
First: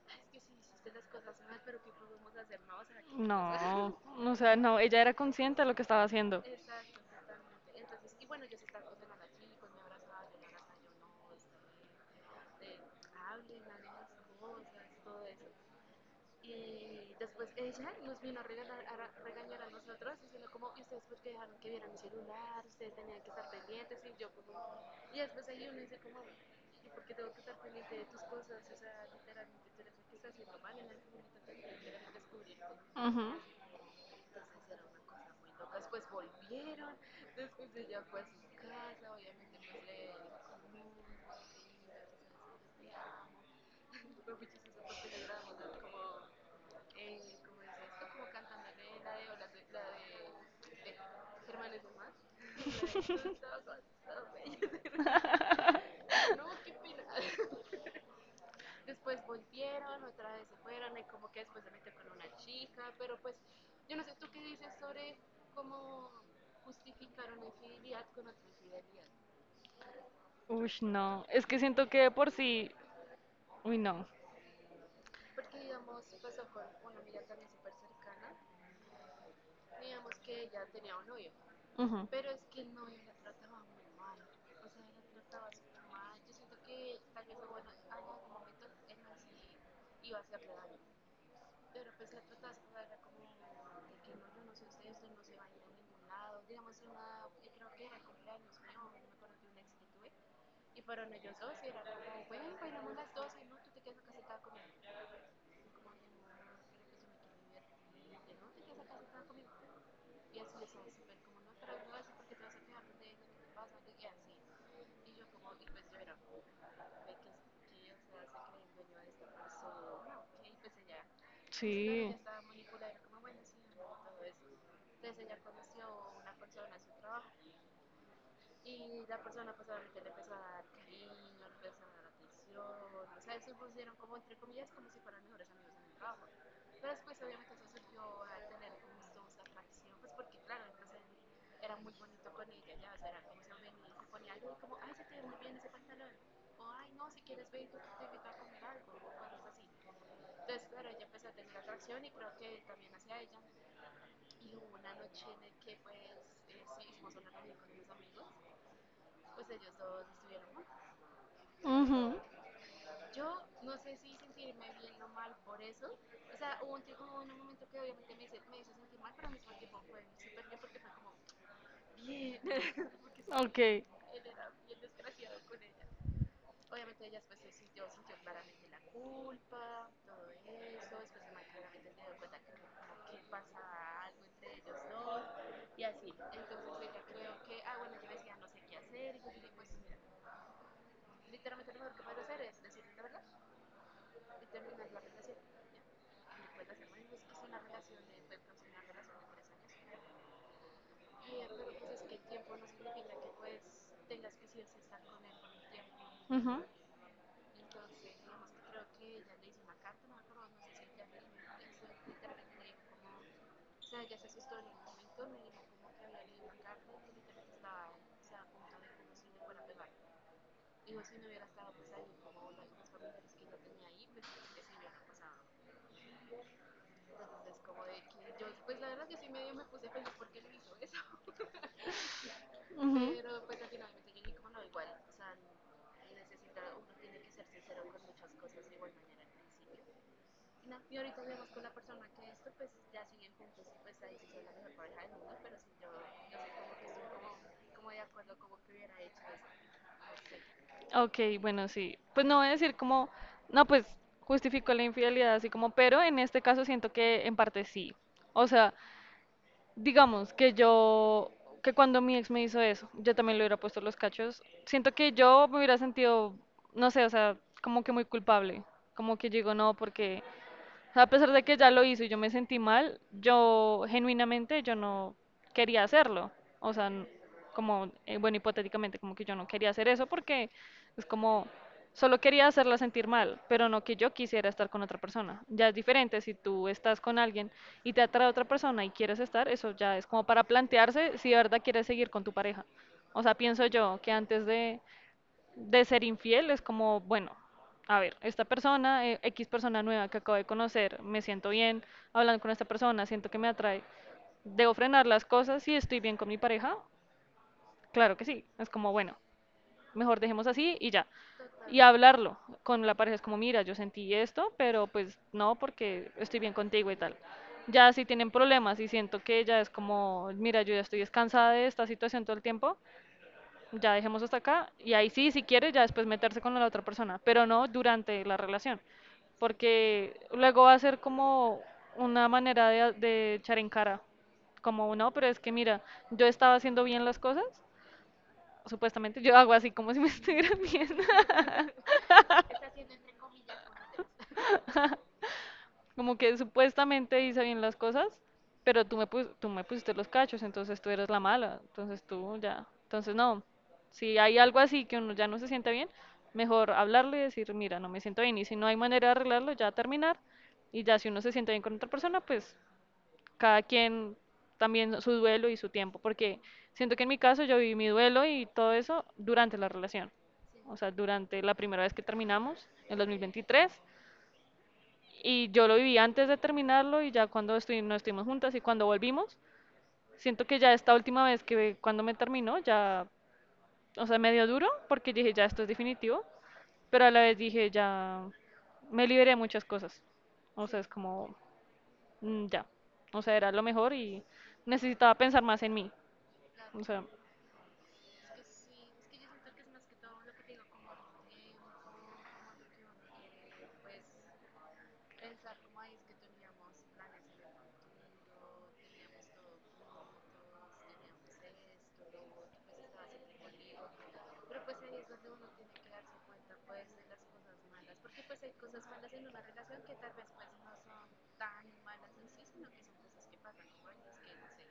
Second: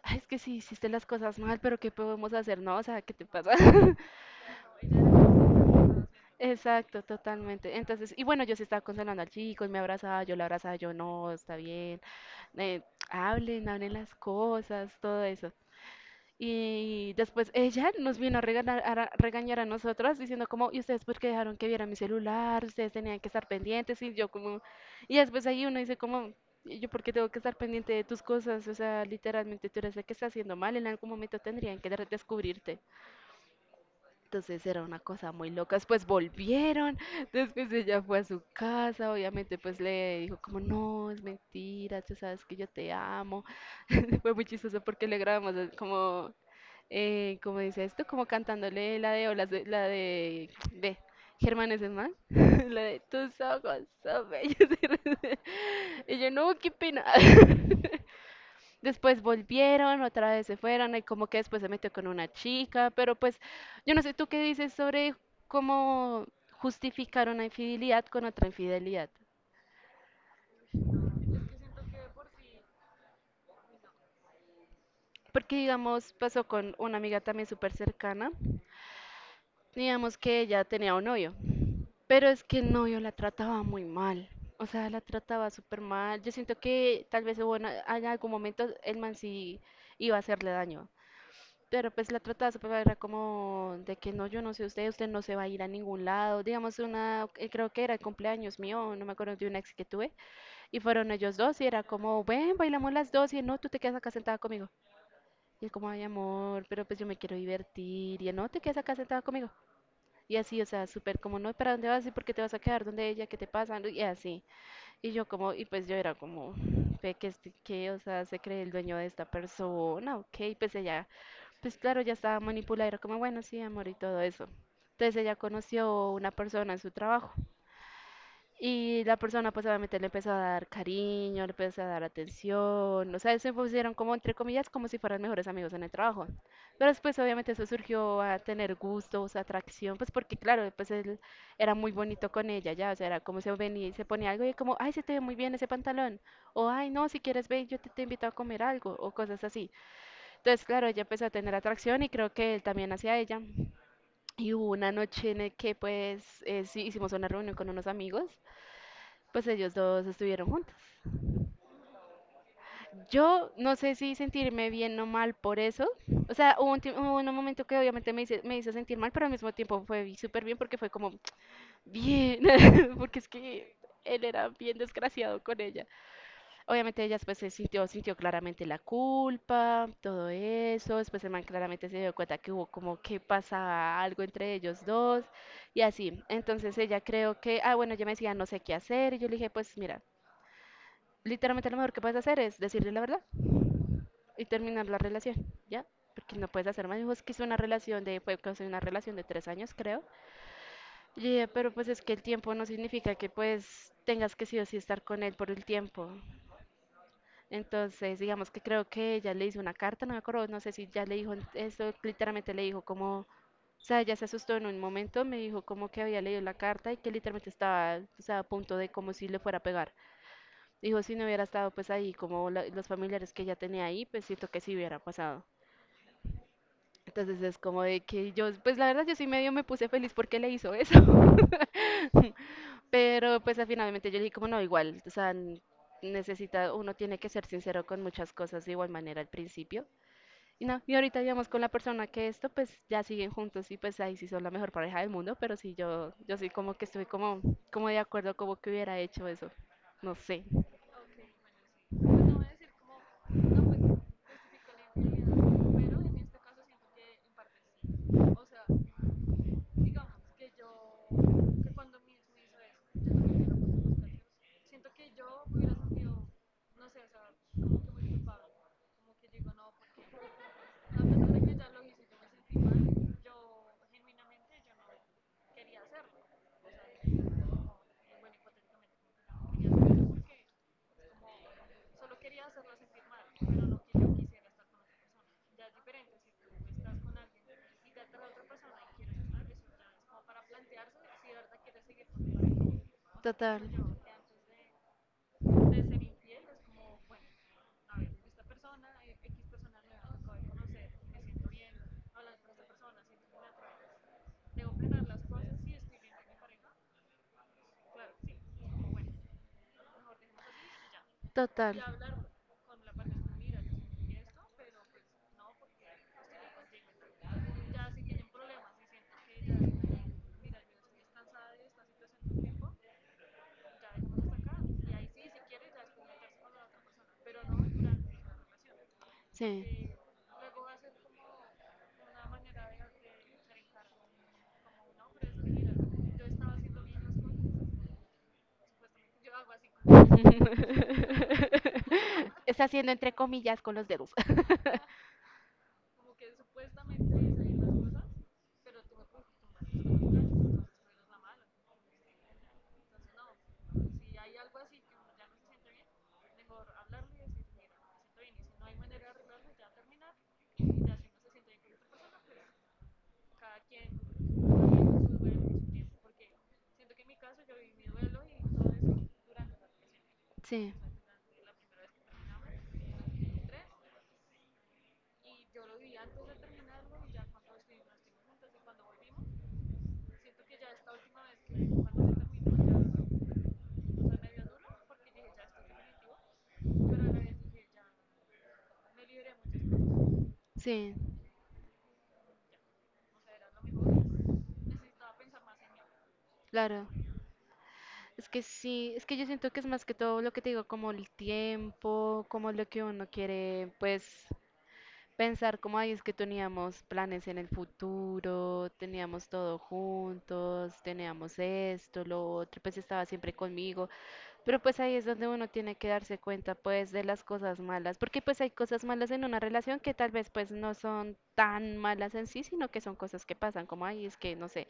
"Ay, es que sí hiciste las cosas mal, pero ¿qué podemos hacer? No, o sea, ¿qué te No, pasa? o sea, no, ella era consciente de lo que estaba haciendo. Exacto, totalmente. Entonces, y bueno, yo sí estaba consolando al chico, él me abrazaba, yo la abrazaba, yo no, está bien. eh, hablen, hablen las cosas, todo eso. Y después ella nos vino a regañar a, regañar a nosotras diciendo como, ¿y ustedes por qué dejaron que viera mi celular? Ustedes tenían que estar pendientes y yo como... Y después ahí uno dice como, "¿Y ¿yo por qué tengo que estar pendiente de tus cosas? O sea, literalmente tú eres la que está haciendo mal, en algún momento tendrían que de- descubrirte. Ujú. Entonces era una cosa muy loca. Después volvieron, después ella fue a su casa, obviamente pues le dijo como, no, es mentira, tú sabes que yo te amo. Fue muy chistoso porque le grabamos eh, como eh, ¿cómo dice esto? Como cantándole la de olas, de- la de, ve, Germán es más, la de tus ojos son bellos. Y yo, no, qué pena. Después volvieron, otra vez se fueron, y como que después se metió con una chica, pero pues, yo no sé, ¿tú qué dices sobre cómo justificar una infidelidad con otra infidelidad? Ush, no, es que siento que de por sí, uy, no. Porque, digamos, pasó con una amiga también súper cercana. Digamos que ella tenía un novio, Ujú. pero es que el novio la trataba muy mal. O sea, la trataba súper mal. Yo siento que tal vez hubo una- en algún momento el man sí iba a hacerle daño. Pero pues la trataba súper mal, era como de que no, yo no sé usted, usted no se va a ir a ningún lado. Digamos, una, eh, creo que era el cumpleaños mío, no me acuerdo de una ex que tuve. Y fueron ellos dos y era como, ven, bailamos las dos y él, no, tú te quedas acá sentada conmigo. Y él como, ay amor, pero pues yo me quiero divertir. Y él, no, te quedas acá sentada conmigo. Y así, o sea, súper como, no, ¿para dónde vas? ¿Y por qué te vas a quedar donde ella? ¿Qué te pasa? ¿No? Y así. Y yo como, y pues yo era como, ve que, este- que, o sea, se cree el dueño de esta persona, ok, pues ella, pues claro, ya estaba manipulada, era como, bueno, sí, amor, y todo eso. Entonces ella conoció una persona en su trabajo y la persona pues obviamente le empezó a dar cariño, le empezó a dar atención, o sea, se pusieron como entre comillas como si fueran mejores amigos en el trabajo. Pero después obviamente eso surgió a tener gustos, atracción, pues porque claro, pues él era muy bonito con ella, ya, o sea, era como se venía y se ponía algo y como, ay, se te ve muy bien ese pantalón, o ay, no, si quieres ven, yo te, te invito a comer algo, o cosas así. Entonces, claro, ella empezó a tener atracción y creo que él también hacia ella. Y hubo una noche en el que pues eh, sí, hicimos una reunión con unos amigos pues ellos dos estuvieron juntos. Que ujú, estaba. Yo no sé si sentirme bien o mal por eso. O sea, hubo un, tiemp- hubo un momento que obviamente me hice, me hizo sentir mal, pero al mismo tiempo fue súper bien porque fue como, bien, porque es que Ok, él era bien desgraciado con ella. Obviamente ella después se sintió, sintió claramente la culpa, todo eso. Después el man claramente se dio cuenta que hubo como que pasaba algo entre ellos dos y así. Entonces ella creo que, ah, bueno, ella me decía, no sé qué hacer. Y yo le dije, pues mira. Literalmente lo mejor que puedes hacer es decirle la verdad y terminar la relación, ¿ya? Porque no puedes hacer más. Dijo, es que hizo una relación de, fue casi una relación de tres años, creo. Y dije, pero pues es que el tiempo no significa que pues tengas que sí o sí estar con él por el tiempo. ujú. Entonces, digamos que creo que ella le hizo una carta, no me acuerdo, no sé si ya le dijo eso, literalmente le dijo como, o sea, ella se asustó en un momento, me dijo como que había leído la carta y que literalmente estaba, o sea, a punto de como si le fuera a pegar. Dijo, si no hubiera estado pues ahí, como la- los familiares que ella tenía ahí, pues siento que sí hubiera pasado. Entonces es como de que yo, pues la verdad yo sí medio me puse feliz porque le hizo eso. Pero pues al finalmente yo le dije como no, igual, o sea, n- necesita, uno tiene que ser sincero con muchas cosas de igual manera al principio. Y no, y ahorita digamos con la persona que esto, pues ya siguen juntos y pues ahí sí son la mejor pareja del mundo, pero sí yo, yo sí como que estoy como, como de acuerdo como que hubiera hecho eso. No sé. Ok, bueno, sí. Pues no voy a decir como, no, pues justificó la infidelidad así como, pero en este caso siento que en parte sí. O sea, digamos que yo, que cuando mi ex me hizo eso, yo también le hubiera puesto los cachos. Siento que yo me hubiera sentido, no sé, o sea, como que muy culpable. Como que yo digo, no, porque a pesar de que ya lo hizo y yo me sentí mal, yo genuinamente yo no quería hacerlo. O sea, n- como, eh, bueno, hipotéticamente, como que yo no quería hacer eso porque es como, solo quería hacerla sentir mal, pero no que yo quisiera estar con otra persona. Ya es diferente si tú estás con alguien y te atrae otra persona y quieres estar, eso ya es como para plantearse si de verdad quieres seguir con tu pareja. O sea, pienso yo que antes de de ser infiel es como, bueno, a ver, esta persona, eh, X persona nueva que acabo de conocer, me siento bien hablando con esta persona, siento que me atrae. ¿Debo frenar las cosas y estoy bien con mi pareja? Claro que sí, es como, bueno, mejor dejemos así y ya. Total. Y hablarlo con la pareja es como, mira, yo sentí esto, pero pues no, porque estoy bien contigo y tal. Ya si tienen problemas y siento que ya es como, mira, yo ya estoy descansada de esta situación todo el tiempo, ya dejemos hasta acá y ahí sí, si quiere, ya después meterse con la otra persona, pero no durante la relación, Sí. porque luego va a ser como una manera de, a- de echar en cara, como no, pero es que mira, yo estaba haciendo bien las cosas, supuestamente yo hago así como si me estuvieran viendo, Está haciendo entre comillas con los dedos. como que supuestamente hice bien las cosas, pero tú me, pus- tú me pusiste los cachos, entonces tú eres la mala, entonces tú ya. Entonces no, si hay algo así que uno ya no se siente bien, mejor hablarlo y decir, mira, no me siento bien. Y si no hay manera de arreglarlo, ya terminar. Y ya si uno se siente bien con otra persona, pues cada quien también su duelo y su tiempo. Porque siento que en mi caso yo viví mi duelo y todo eso durante la relación. Sí, O sea, durante la primera vez que terminamos, en dos mil veintitrés. Y yo lo viví antes de terminarlo y ya cuando estu- nos estuvimos juntas y cuando volvimos, siento que ya esta última vez que cuando me terminó, ya, o sea, me dio duro porque dije, ya esto es definitivo, pero a la vez dije, ya me liberé de muchas cosas. O sea, es sí, como, mm, ya, o sea, era lo mejor y necesitaba pensar más en mí. O claro. sea, Es que sí, es que yo siento que es más que todo lo que te digo, como el tiempo, como lo que uno quiere, pues pensar como ahí es que teníamos planes en el futuro, teníamos todo juntos, teníamos esto, lo otro, pues estaba siempre conmigo, pero pues ahí es donde uno tiene que darse cuenta pues de las cosas malas, porque pues hay cosas malas en una relación que tal vez pues no son tan malas en sí, sino que son cosas que pasan, como ahí es que no sé,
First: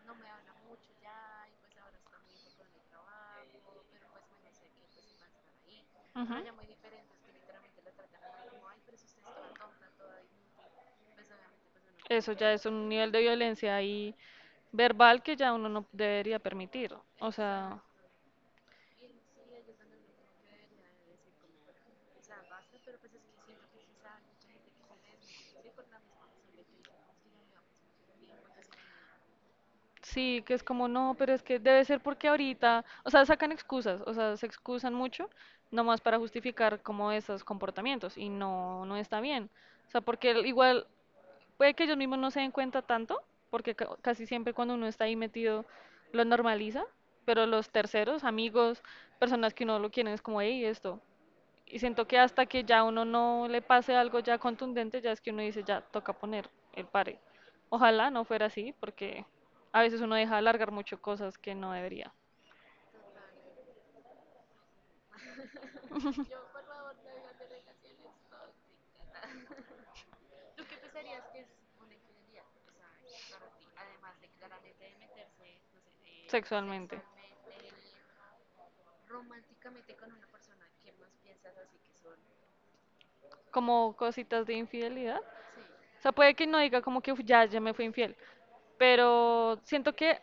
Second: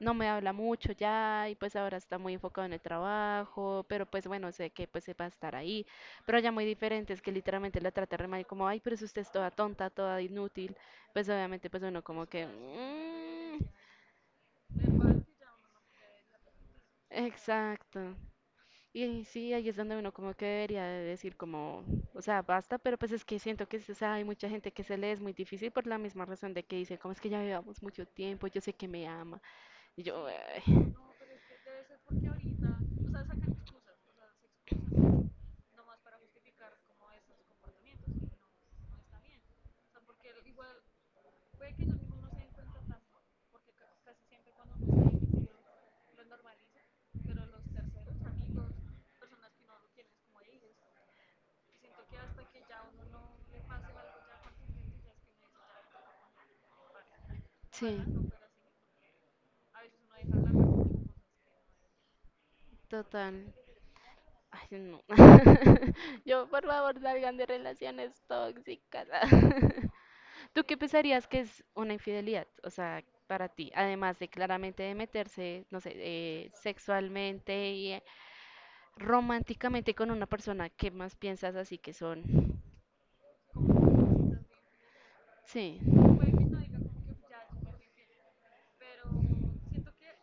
no me habla mucho ya y pues ahora está muy enfocado en el trabajo, pero pues bueno, sé que pues se va a estar ahí, pero ya muy diferente es que literalmente la trata re mal, como, ay, pero si usted es toda tonta, toda inútil, pues no, obviamente pues uno como eso que, ya es, puede, un nivel de "Mm, violencia ahí verbal que ya uno no debería permitir. O sea, exacto. Y sí, ahí es donde uno como que debería de decir como, o sea, basta, pero pues es que siento que o sea, hay mucha gente que se le es muy difícil por la misma razón de que dice, como es que ya llevamos mucho tiempo, yo sé que me ama. Y yo, sí, que es como, "Ay". no, pero es que debe ser porque ahorita, o sea, sacan excusas, o sea, se excusan mucho, nomás para justificar como esos comportamientos y no, no está bien. O sea, porque el- igual puede que ellos mismos no se den cuenta tanto, porque ca- casi siempre cuando uno está ahí metido lo normaliza, pero los terceros, amigos, personas que uno lo quieren es como, hey, esto. Y siento que hasta que ya uno no le pase algo ya contundente, ya es que uno dice, ya toca poner el pare. Sí, Ojalá no fuera así, porque a veces uno deja alargar mucho cosas que no debería. total. Ay, no. Yo, por favor, salgan de relaciones tóxicas. ¿Tú qué pensarías que es una infidelidad? O sea, para ti, además de claramente de meterse, no sé, eh, Sexualmente. sexualmente y eh, románticamente con una persona, ¿qué más piensas así que son? Como cositas de infidelidad. Sí, O sea, puede que no diga como que "Uf, ya, ya me fui infiel, pero siento que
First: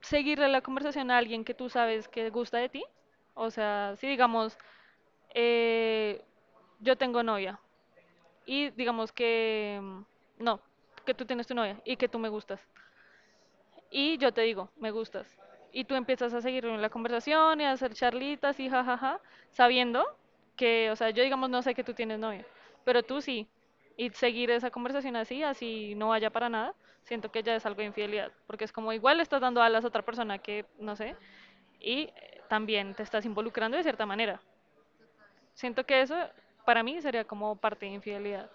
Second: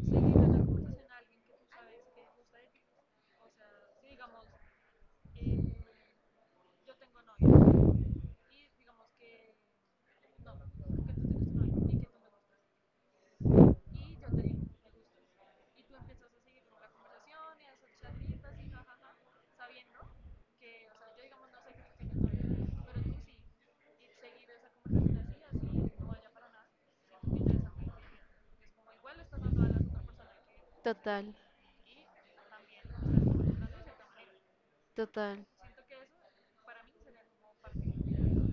seguirle la conversación a alguien que tú sabes que gusta de ti. O sea, si digamos, eh, yo tengo novia y digamos que mm, no, que tú tienes tu novia y que tú me gustas y yo te digo, me gustas. Y tú empiezas a seguir la conversación y a hacer charlitas y jajaja, sabiendo que, o sea, yo digamos no sé que tú tienes novia, pero tú sí. Y seguir esa conversación así, así no vaya para nada, siento que ya es algo de infidelidad, porque es como igual le estás dando alas a otra persona que, no sé, total, y eh, también te estás involucrando de cierta manera. total. Siento que eso para mí sería como parte de infidelidad.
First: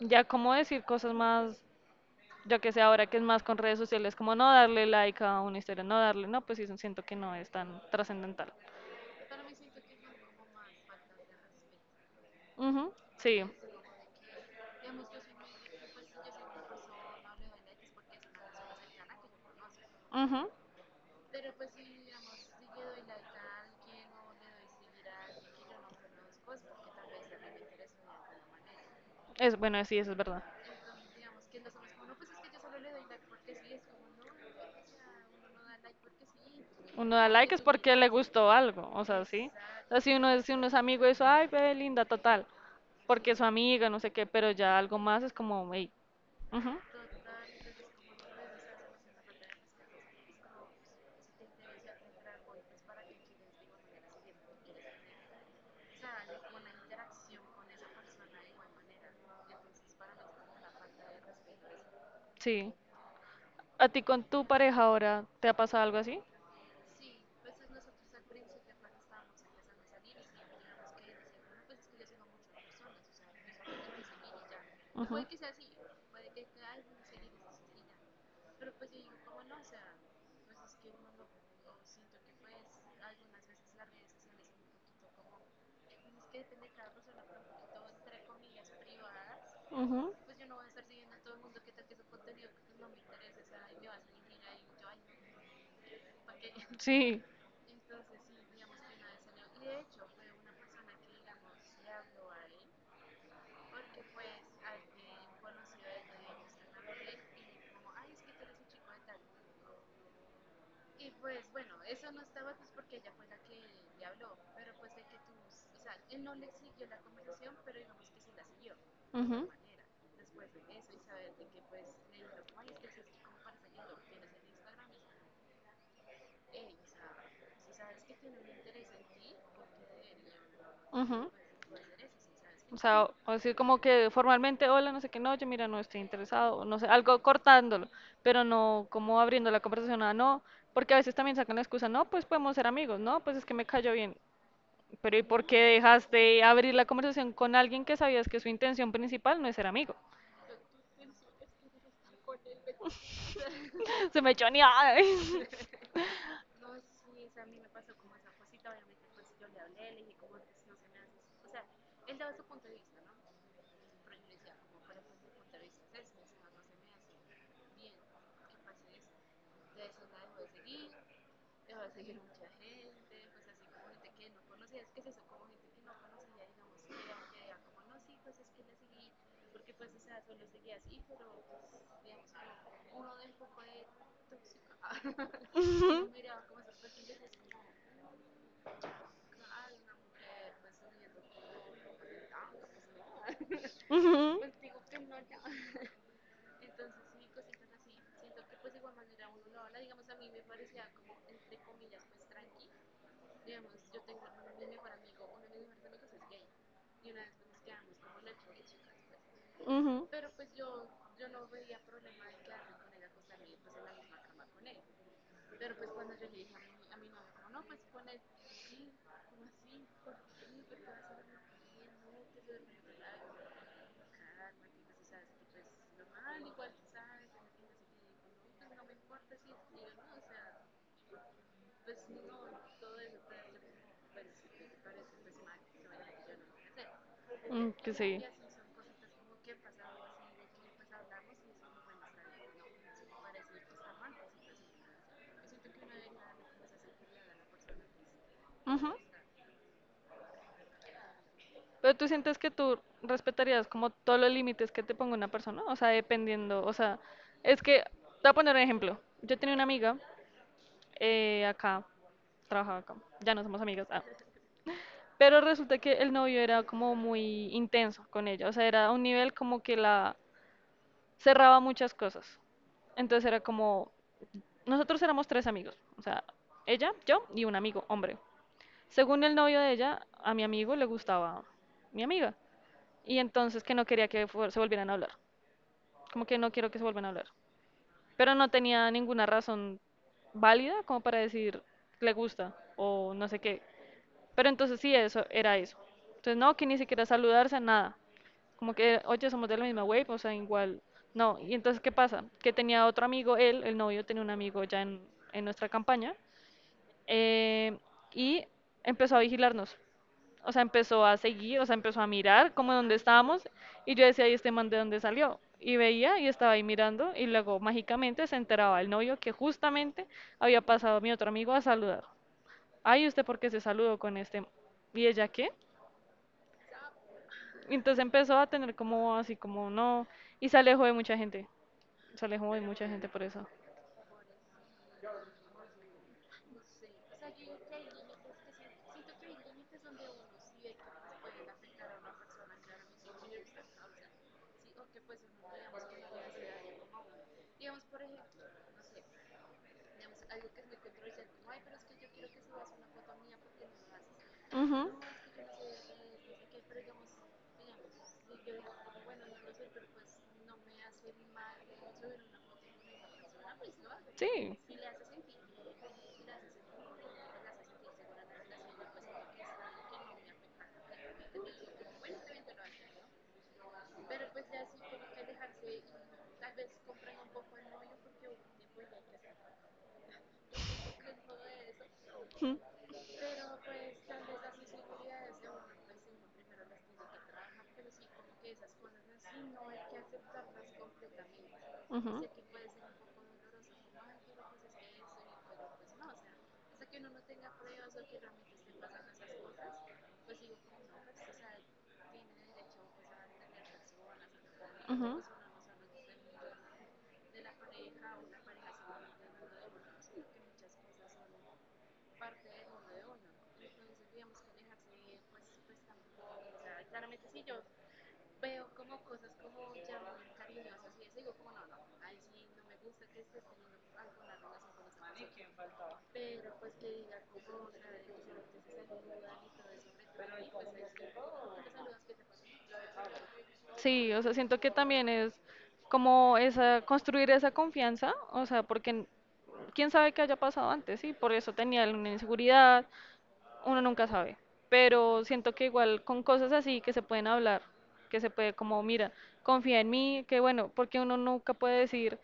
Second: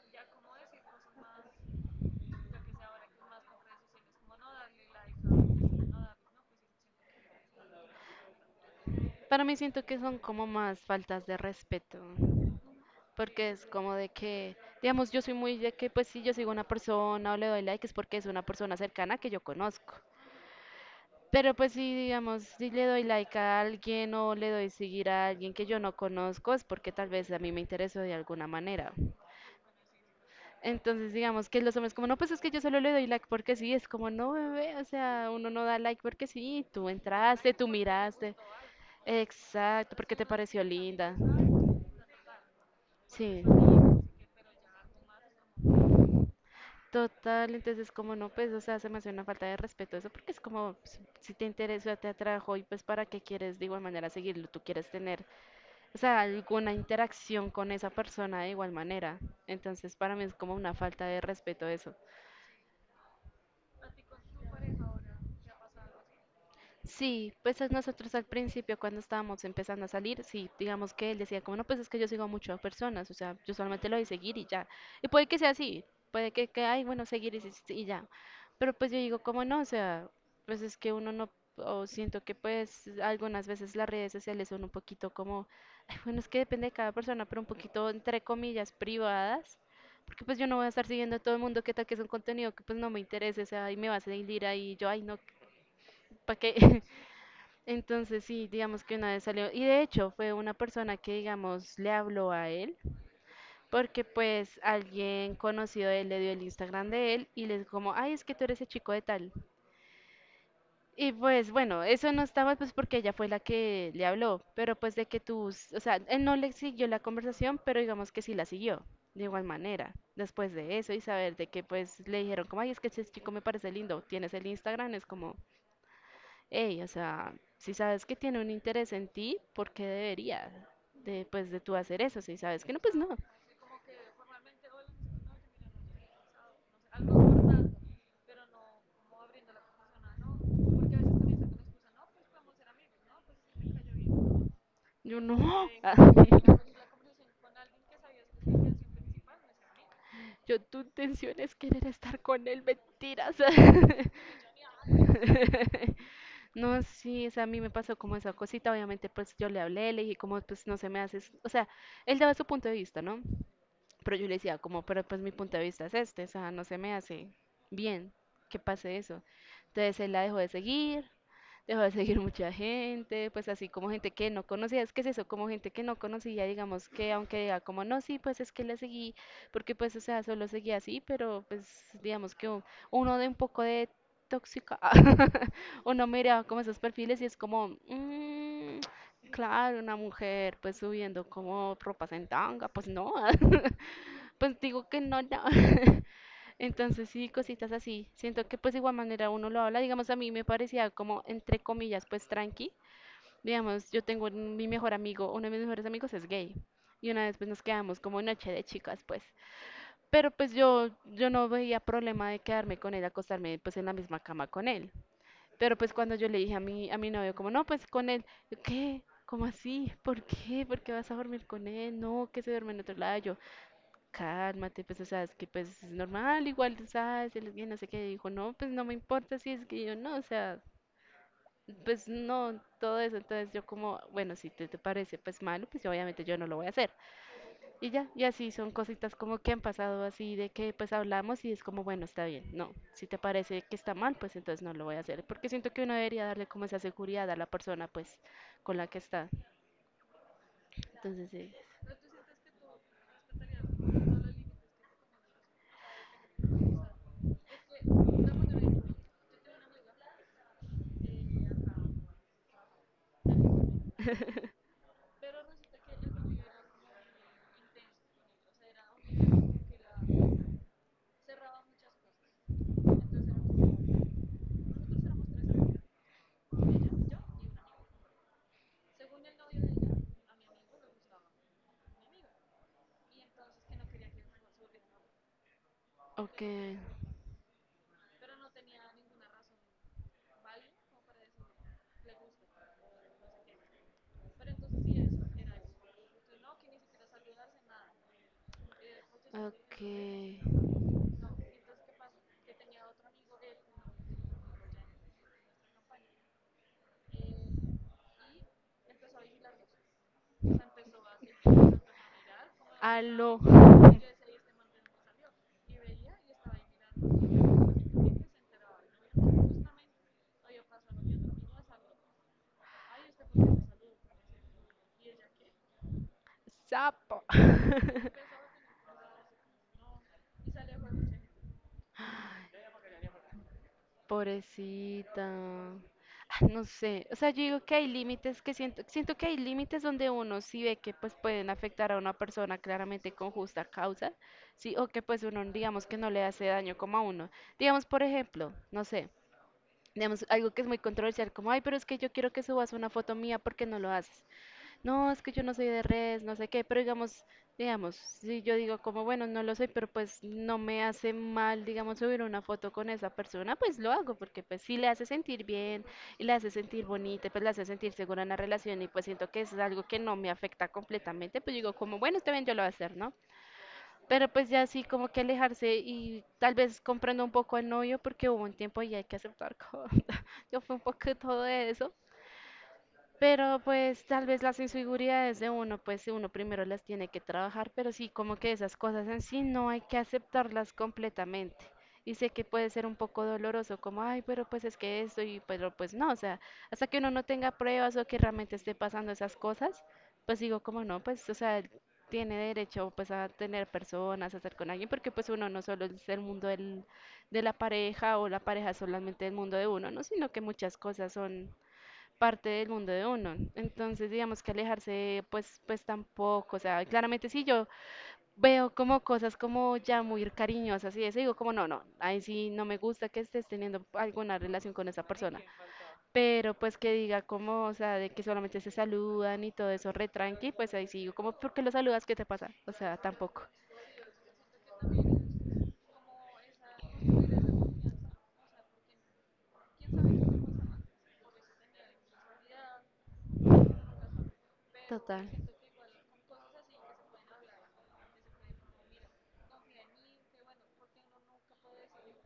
Ya como decir cosas más yo que sé ahora que es más con redes sociales, como no darle like a una historia, no darle, no, pues sí, siento que no es tan trascendental. Para mí siento que son como más faltas de respeto. Ujú, sí, Porque es como de que, digamos, yo soy muy de que, pues si yo sigo a una persona o le doy like es porque es una persona cercana que yo conozco. ujú. Pero pues si, digamos, si le doy like a alguien o le doy seguir a alguien que yo no conozco es porque tal vez a mí me interesó de alguna manera. Es, bueno, sí, eso es verdad. Entonces, digamos que los hombres como, no, pues es que yo solo le doy like porque sí, es como, no, bebé, o sea, uno no da like porque sí, tú Uno da entraste, like es tú porque le miraste. gustó algo, o sea, sí. O Exacto, sea, si porque te uno es, si pareció uno es amigo de linda. eso, ay, bebé linda, total, porque es Sí. su amiga, no sé qué, pero ya algo más es como, hey, ujú, Total, entonces como no, pues, o sea, se me hace una falta de respeto eso, porque es como, pues, si te interesa, te atrajo y pues para qué quieres de igual manera seguirlo, tú quieres tener, o sea, alguna interacción con esa persona de igual manera. Entonces para mí es como una falta de respeto eso. sí. ¿A ti con tu pareja ahora te ha pasado algo así? Sí, pues es nosotros al principio cuando estábamos empezando a salir, sí, digamos que él decía como, no, pues es que yo sigo a muchas personas, o sea, yo solamente lo de seguir y ya. Y Ujú. puede que sea así, puede que, que ay, bueno, seguir y, sí- y ya. Pero pues yo digo, como ¿no? O sea, pues es que uno no, o siento que pues algunas veces las redes sociales son un poquito como, ay, bueno, es que depende de cada persona, pero un poquito entre comillas privadas. Ujú. Bueno, Porque pues yo no voy a estar siguiendo a todo el mundo, qué tal que es un contenido que pues no me interese, o sea, y me va a seguir ahí, yo, ay, no, ¿para qué? sí. Entonces sí, digamos que una vez salió, y de hecho fue una persona que digamos le habló a él, porque pues alguien conocido de él le dio el Instagram de él y le dijo como, ay, es que tú eres el chico de tal. Y pues bueno, eso no estaba pues porque ella fue la que le habló, pero pues de que tú, s- o sea, él no le siguió la conversación, pero digamos que sí la siguió, de igual Ujú. manera, después de eso y saber de que pues le dijeron como, ay, es que ese chico me parece lindo, tienes el Instagram, es como, ey, o sea, si sabes que tiene un interés en ti, ¿por qué debería de, Ujú. pues, de tú hacer eso? Si sabes que O no, sea, pues o no. o decir como que formalmente, hola, no sé qué, no, yo mira, no estoy interesado, o no sé, algo cortándolo, pero no como abriendo la conversación a no, porque a veces también sacan la excusa, no, pues podemos ser amigos, no, pues es que me cayó bien. Pero Yo ¿y no. por qué Ah, dejaste abrir la conversación con alguien que sabías que su intención principal no es ser amigo? yo, tu intención es querer estar con él, mentiras. Se me echó ni ay. No, sí, o sea, a mí me pasó como esa cosita, obviamente pues yo le hablé, le dije como pues no se me hace, o sea, él daba su punto de vista, ¿no? Pero yo le decía, como, pero pues mi punto de vista es este, o sea, no se me hace bien que pase eso. Entonces él la dejó de seguir, dejó de seguir mucha gente, pues así como gente que no conocía, es que es eso, como gente que no conocía, digamos que aunque diga como, no, sí, pues es que le seguí, porque pues, o sea, solo seguía así, pero pues digamos que un- uno de un poco de tóxica, uno mira como esos perfiles y es como, "Mm, claro, una mujer pues subiendo como ropas en tanga, pues no". Pues digo que no, no. Entonces sí, cositas así. Siento que pues de igual manera uno lo habla. Digamos, a mí me parecía como, entre comillas, pues tranqui. Digamos, yo tengo un- mi mejor amigo, uno de mis mejores amigos es gay. Y una vez pues nos quedamos como noche de chicas, pues. Ujú, ujú. Pero pues yo, yo no veía problema de quedarme con él, acostarme pues en la misma cama con él. Pero pues cuando yo le dije a mi, a mi novio, como, no, pues con él, yo, ¿qué? ¿Cómo así? ¿Por qué? ¿Por qué vas a dormir con él? No, que se duerme en otro lado. Yo, cálmate, pues, o sea, es que pues es normal, igual, sabes, él es bien, no sé qué, y dijo, no, pues no me importa si es que yo no, o sea, pues no, todo eso, entonces yo como, bueno, si te, te parece pues malo, pues obviamente yo no lo voy a hacer. Mm, Y que ya, sí. y así son cositas como que han pasado así de que pues hablamos y es como, bueno, está bien, no, si te parece que está mal, pues entonces no lo voy a hacer, porque siento que uno debería darle como esa seguridad a la persona pues con la Ujú. que está. Entonces, sí, Pero tú sientes que tú respetarías como todos los límites que te ponga una persona, o sea, dependiendo, o sea, es que, te voy a poner un ejemplo. Yo tenía una amiga eh, acá, trabajaba acá, ya no somos amigas, ah. Pero resulta que el novio era como muy intenso con ella, o sea, era a un nivel como que la cerraba muchas cosas. Entonces era como, nosotros éramos tres amigos, o sea, ella, yo y un amigo, hombre. Según el novio de ella, a mi amigo le gustaba mi amiga. Y entonces que no quería que fuer- se volvieran a hablar. Como que ok. no quiero que se vuelvan a hablar, pero no tenía ninguna razón válida como para decir le gusta o no sé qué. Pero entonces sí, eso era eso. Entonces no, que ni siquiera saludarse, nada. Como que, oye, somos de la misma wave, o sea, Okay. igual. No, y entonces, ¿qué pasa? Que tenía otro amigo, él, el novio, tenía un amigo ya en, en nuestra campaña, eh, y empezó a vigilarnos. O sea, empezó a seguir, o sea, empezó a mirar como dónde Aló. estábamos y yo decía, ¿y este man de dónde salió? Y veía y estaba ahí mirando y luego mágicamente se enteraba el novio que justamente había pasado mi otro amigo a saludar. Ay, ¿usted por qué se saludó con este? ¿Y ella qué? Sapo. Y entonces empezó a tener como así como no y se alejó de mucha gente. Se alejó de mucha gente por eso. Pobrecita. Ah, no sé, o sea, yo digo que hay límites que siento, siento que hay límites donde uno sí ve que pues pueden afectar a una persona claramente con justa causa, sí, o que pues uno digamos que no le hace daño como a uno. Digamos, por ejemplo, no sé, digamos algo que es muy controversial, como, ay, pero es que yo quiero que subas una foto mía porque no lo haces. Ujú. No, es que yo no soy de redes, no sé qué, pero digamos, digamos, si yo digo como, bueno, no lo soy, pero pues no me hace mal, digamos, subir una foto con esa persona, pues lo hago, porque Sí. pues sí le hace sentir bien, y le hace sentir bonita, pues le hace sentir segura en la relación, y pues siento que es algo que no me afecta completamente, pues digo como, bueno, está bien, yo lo voy a hacer, ¿no? Pero pues ya sí, como que alejarse y tal vez comprendo un poco al novio, porque hubo un tiempo y hay que aceptar cosas, yo fui un poco todo de eso, Mm. Pero pero pues tal vez las inseguridades de uno, pues uno primero las tiene que trabajar, pero sí como que esas cosas en sí no hay que aceptarlas completamente. Y sé que puede ser un poco doloroso, como, ay, pero pues es que esto, y pero pues no, o sea, hasta que uno no tenga pruebas o que realmente esté pasando esas cosas, pues digo, como no, pues, o sea, tiene derecho pues a tener personas, a estar con alguien, porque pues uno no solo es el mundo del, de la pareja o la pareja solamente el mundo de uno, ¿no? Sino que muchas cosas son parte del mundo de uno. Entonces, digamos que alejarse, pues, pues tampoco, o sea, claramente sí yo veo como cosas como ya muy cariñosas y eso digo como no, no, ahí sí no me gusta que estés teniendo alguna relación con esa persona. Pero pues que diga como, o sea, de que solamente se saludan y todo eso re tranqui, pues ahí sí digo como, ¿por qué lo saludas? ¿Qué te pasa? O sea, tampoco. sí, o sea, siento que también es como esa, construir esa confianza, o sea, porque n- quién sabe qué haya pasado antes, sí, por eso tenía una inseguridad, uno nunca sabe, Total. pero siento que igual con cosas así que se pueden hablar, que se puede como, mira, confía en mí, que bueno, porque uno nunca puede decir,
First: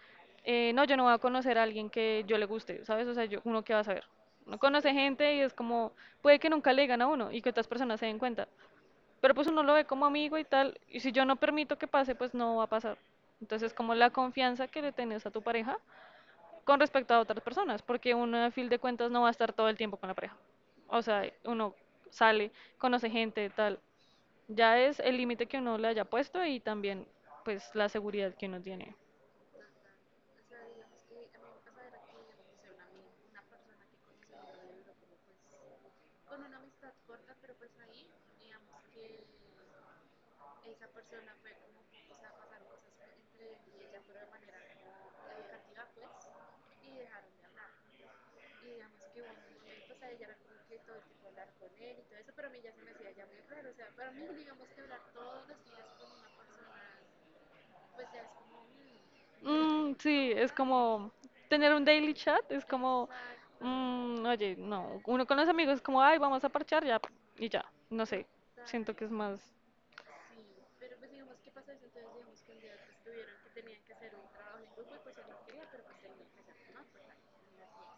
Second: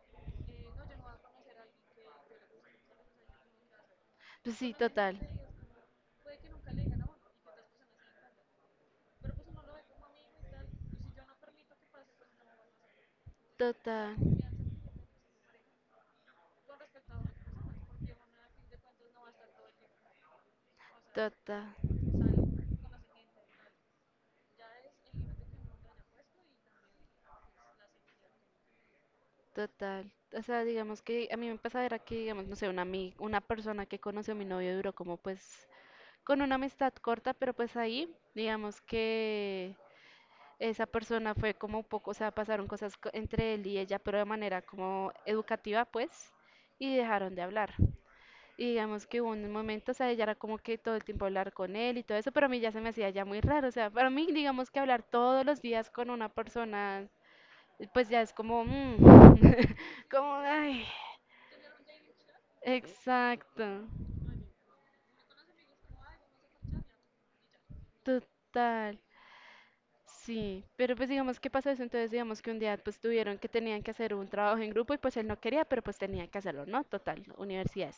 eh, no, yo no voy a conocer a alguien que yo le guste, ¿sabes? O sea, yo, uno qué va a saber. Pues Uno sí, conoce total. gente y es como, puede que nunca le digan a uno y que otras personas se den cuenta, pero pues uno lo ve como amigo y tal, y si yo no permito que pase, pues no va a pasar. Entonces, como la Total, confianza que le tenés a tu pareja con respecto a otras personas, porque uno a fin de cuentas no va a estar todo el tiempo con la pareja. O sea, total. uno sale, conoce gente, tal. Ya es el límite que uno le haya puesto y también pues la seguridad que uno tiene. Total. O sea, digamos que a mí me pasaba era que, digamos, no sé, una, ami- una persona que conoció a mi novio duró como pues con una amistad corta, pero pues ahí, digamos que esa persona fue como un poco, o sea, pasaron cosas co- entre él y ella, pero de manera como educativa, pues, y dejaron de hablar. Y digamos que hubo un momento, o sea, ella era como que todo el tiempo hablar con él y todo eso, pero a mí ya se me hacía ya muy raro, o sea, para mí, digamos que hablar todos los días con una persona pues ya es como, mm, Mm, sí, como, es ay, como tener un daily chat, es como, exacto, mm, oye, no, uno con los amigos es como, ay, vamos a parchar ya y ya, no sé, siento total, que es más, sí, pero pues digamos, ¿qué pasó eso? Entonces digamos que un día pues tuvieron que tenían que hacer un trabajo en grupo y pues él no quería, pero pues tenía que hacerlo, ¿no? Total, universidad.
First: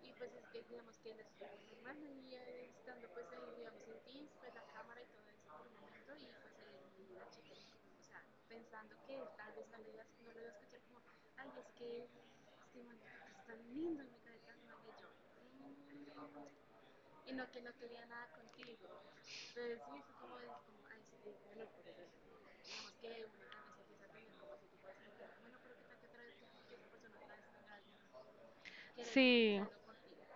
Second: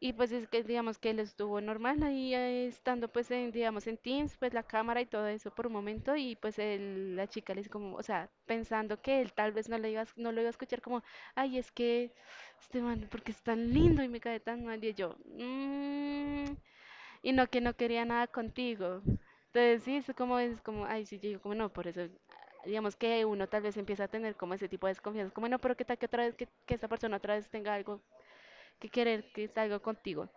Y pues es que digamos que él estuvo normal ahí eh, estando pues en, digamos en Teams, pues la cámara y todo eso por un momento y pues el- la chica le dice como, o sea, pensando que él tal vez no le iba a, no lo iba a escuchar como, ay, es que este man, porque es tan lindo y me cae tan mal y yo, "Mm", y no que no quería nada contigo. Entonces sí, es como, es como, ay, sí, yo digo como no, por eso digamos que uno tal vez empieza a tener como ese tipo de desconfianza, como no, pero qué tal que otra vez que, que esta persona otra vez tenga algo que querer, que sí, salga contigo.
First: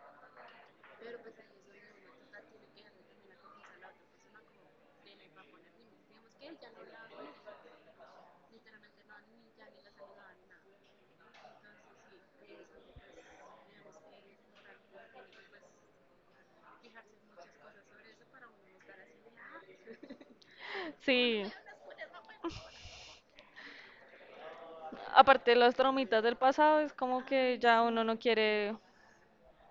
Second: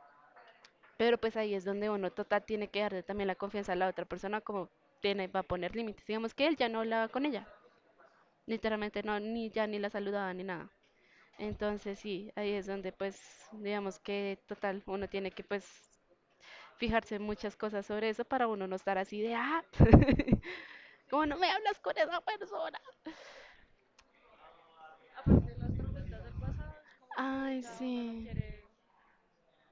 Pero pues ahí es donde uno total tiene que darle también la confianza a la otra persona como tiene, va a poner límites. Digamos que él ya no hablaba con ella. Literalmente no, ni ya ni la saludaba ni nada. Entonces sí, ahí es donde pues digamos que total uno tiene que pues fijarse en muchas cosas sobre eso para uno no estar así de ah, como ¿no sí. me hablas con esa persona? Aparte de los traumitas del pasado, es como que Ay, ya uno no sí. quiere,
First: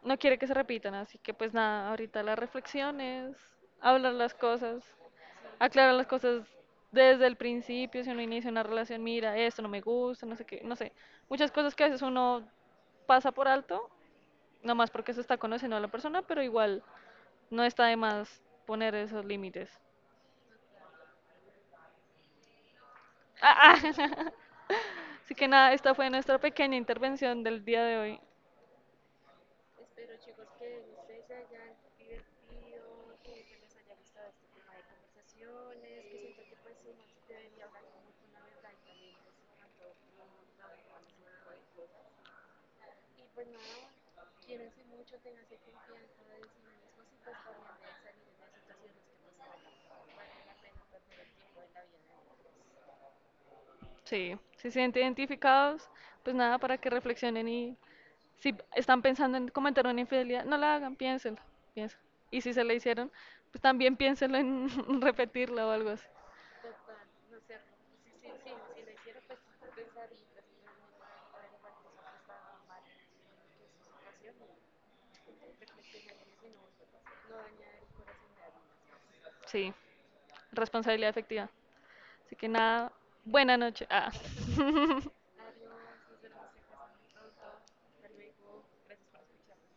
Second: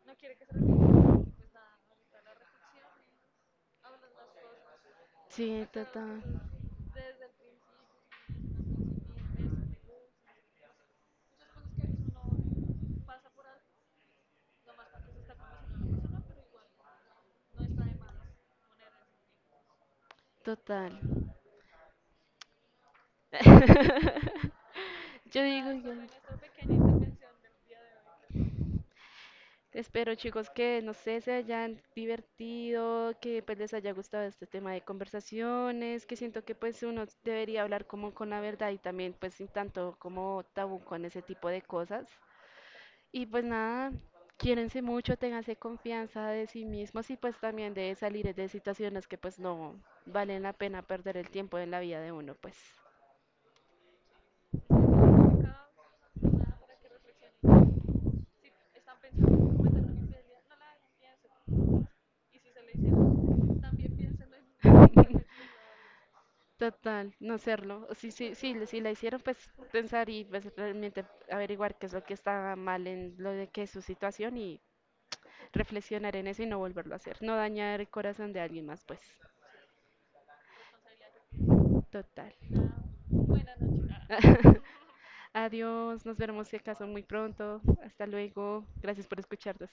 no quiere que se repitan, así que pues nada, ahorita las reflexiones, hablar las cosas, Sí, aclarar las total. cosas desde el principio, si uno inicia una relación, mira, esto no me gusta, no sé qué, no sé, muchas cosas que a veces uno pasa por alto, nomás porque se está conociendo a la persona, pero igual no está de más poner esos límites. Total. Ah, ah. Así Yo que nada, digo, esta yo fue nuestra pequeña intervención del día de hoy. espero chicos que, no sé, se hayan divertido, que pues les haya gustado este tema de conversaciones, que siento que pues uno debería hablar como con la verdad y también pues sin tanto como tabú con ese tipo de cosas. Y pues nada, quiérense mucho, ténganse confianza de sí mismos y pues también de salir de situaciones que pues no valen la pena perder el tiempo en la vida de uno, pues. Sí, si se sienten identificados, pues nada, para que reflexionen y si están pensando en cometer una infidelidad, no la hagan, piénsenlo, piénsenlo. Y si se la hicieron, pues también piénsenlo en repetirla o algo así. Total, no serlo. Sí, sí, sí, le- si la hicieron, pues pensar y pues realmente averiguar qué es lo que está mal en lo de que es su situación y reflexionar en eso y no volverlo a hacer. No dañar el corazón de alguien más, pues. Sí, responsabilidad efectiva. Total. Así que nada, buena noche. Ah. Ah. Adiós, nos veremos si acaso muy pronto. Hasta luego. Gracias por escucharnos.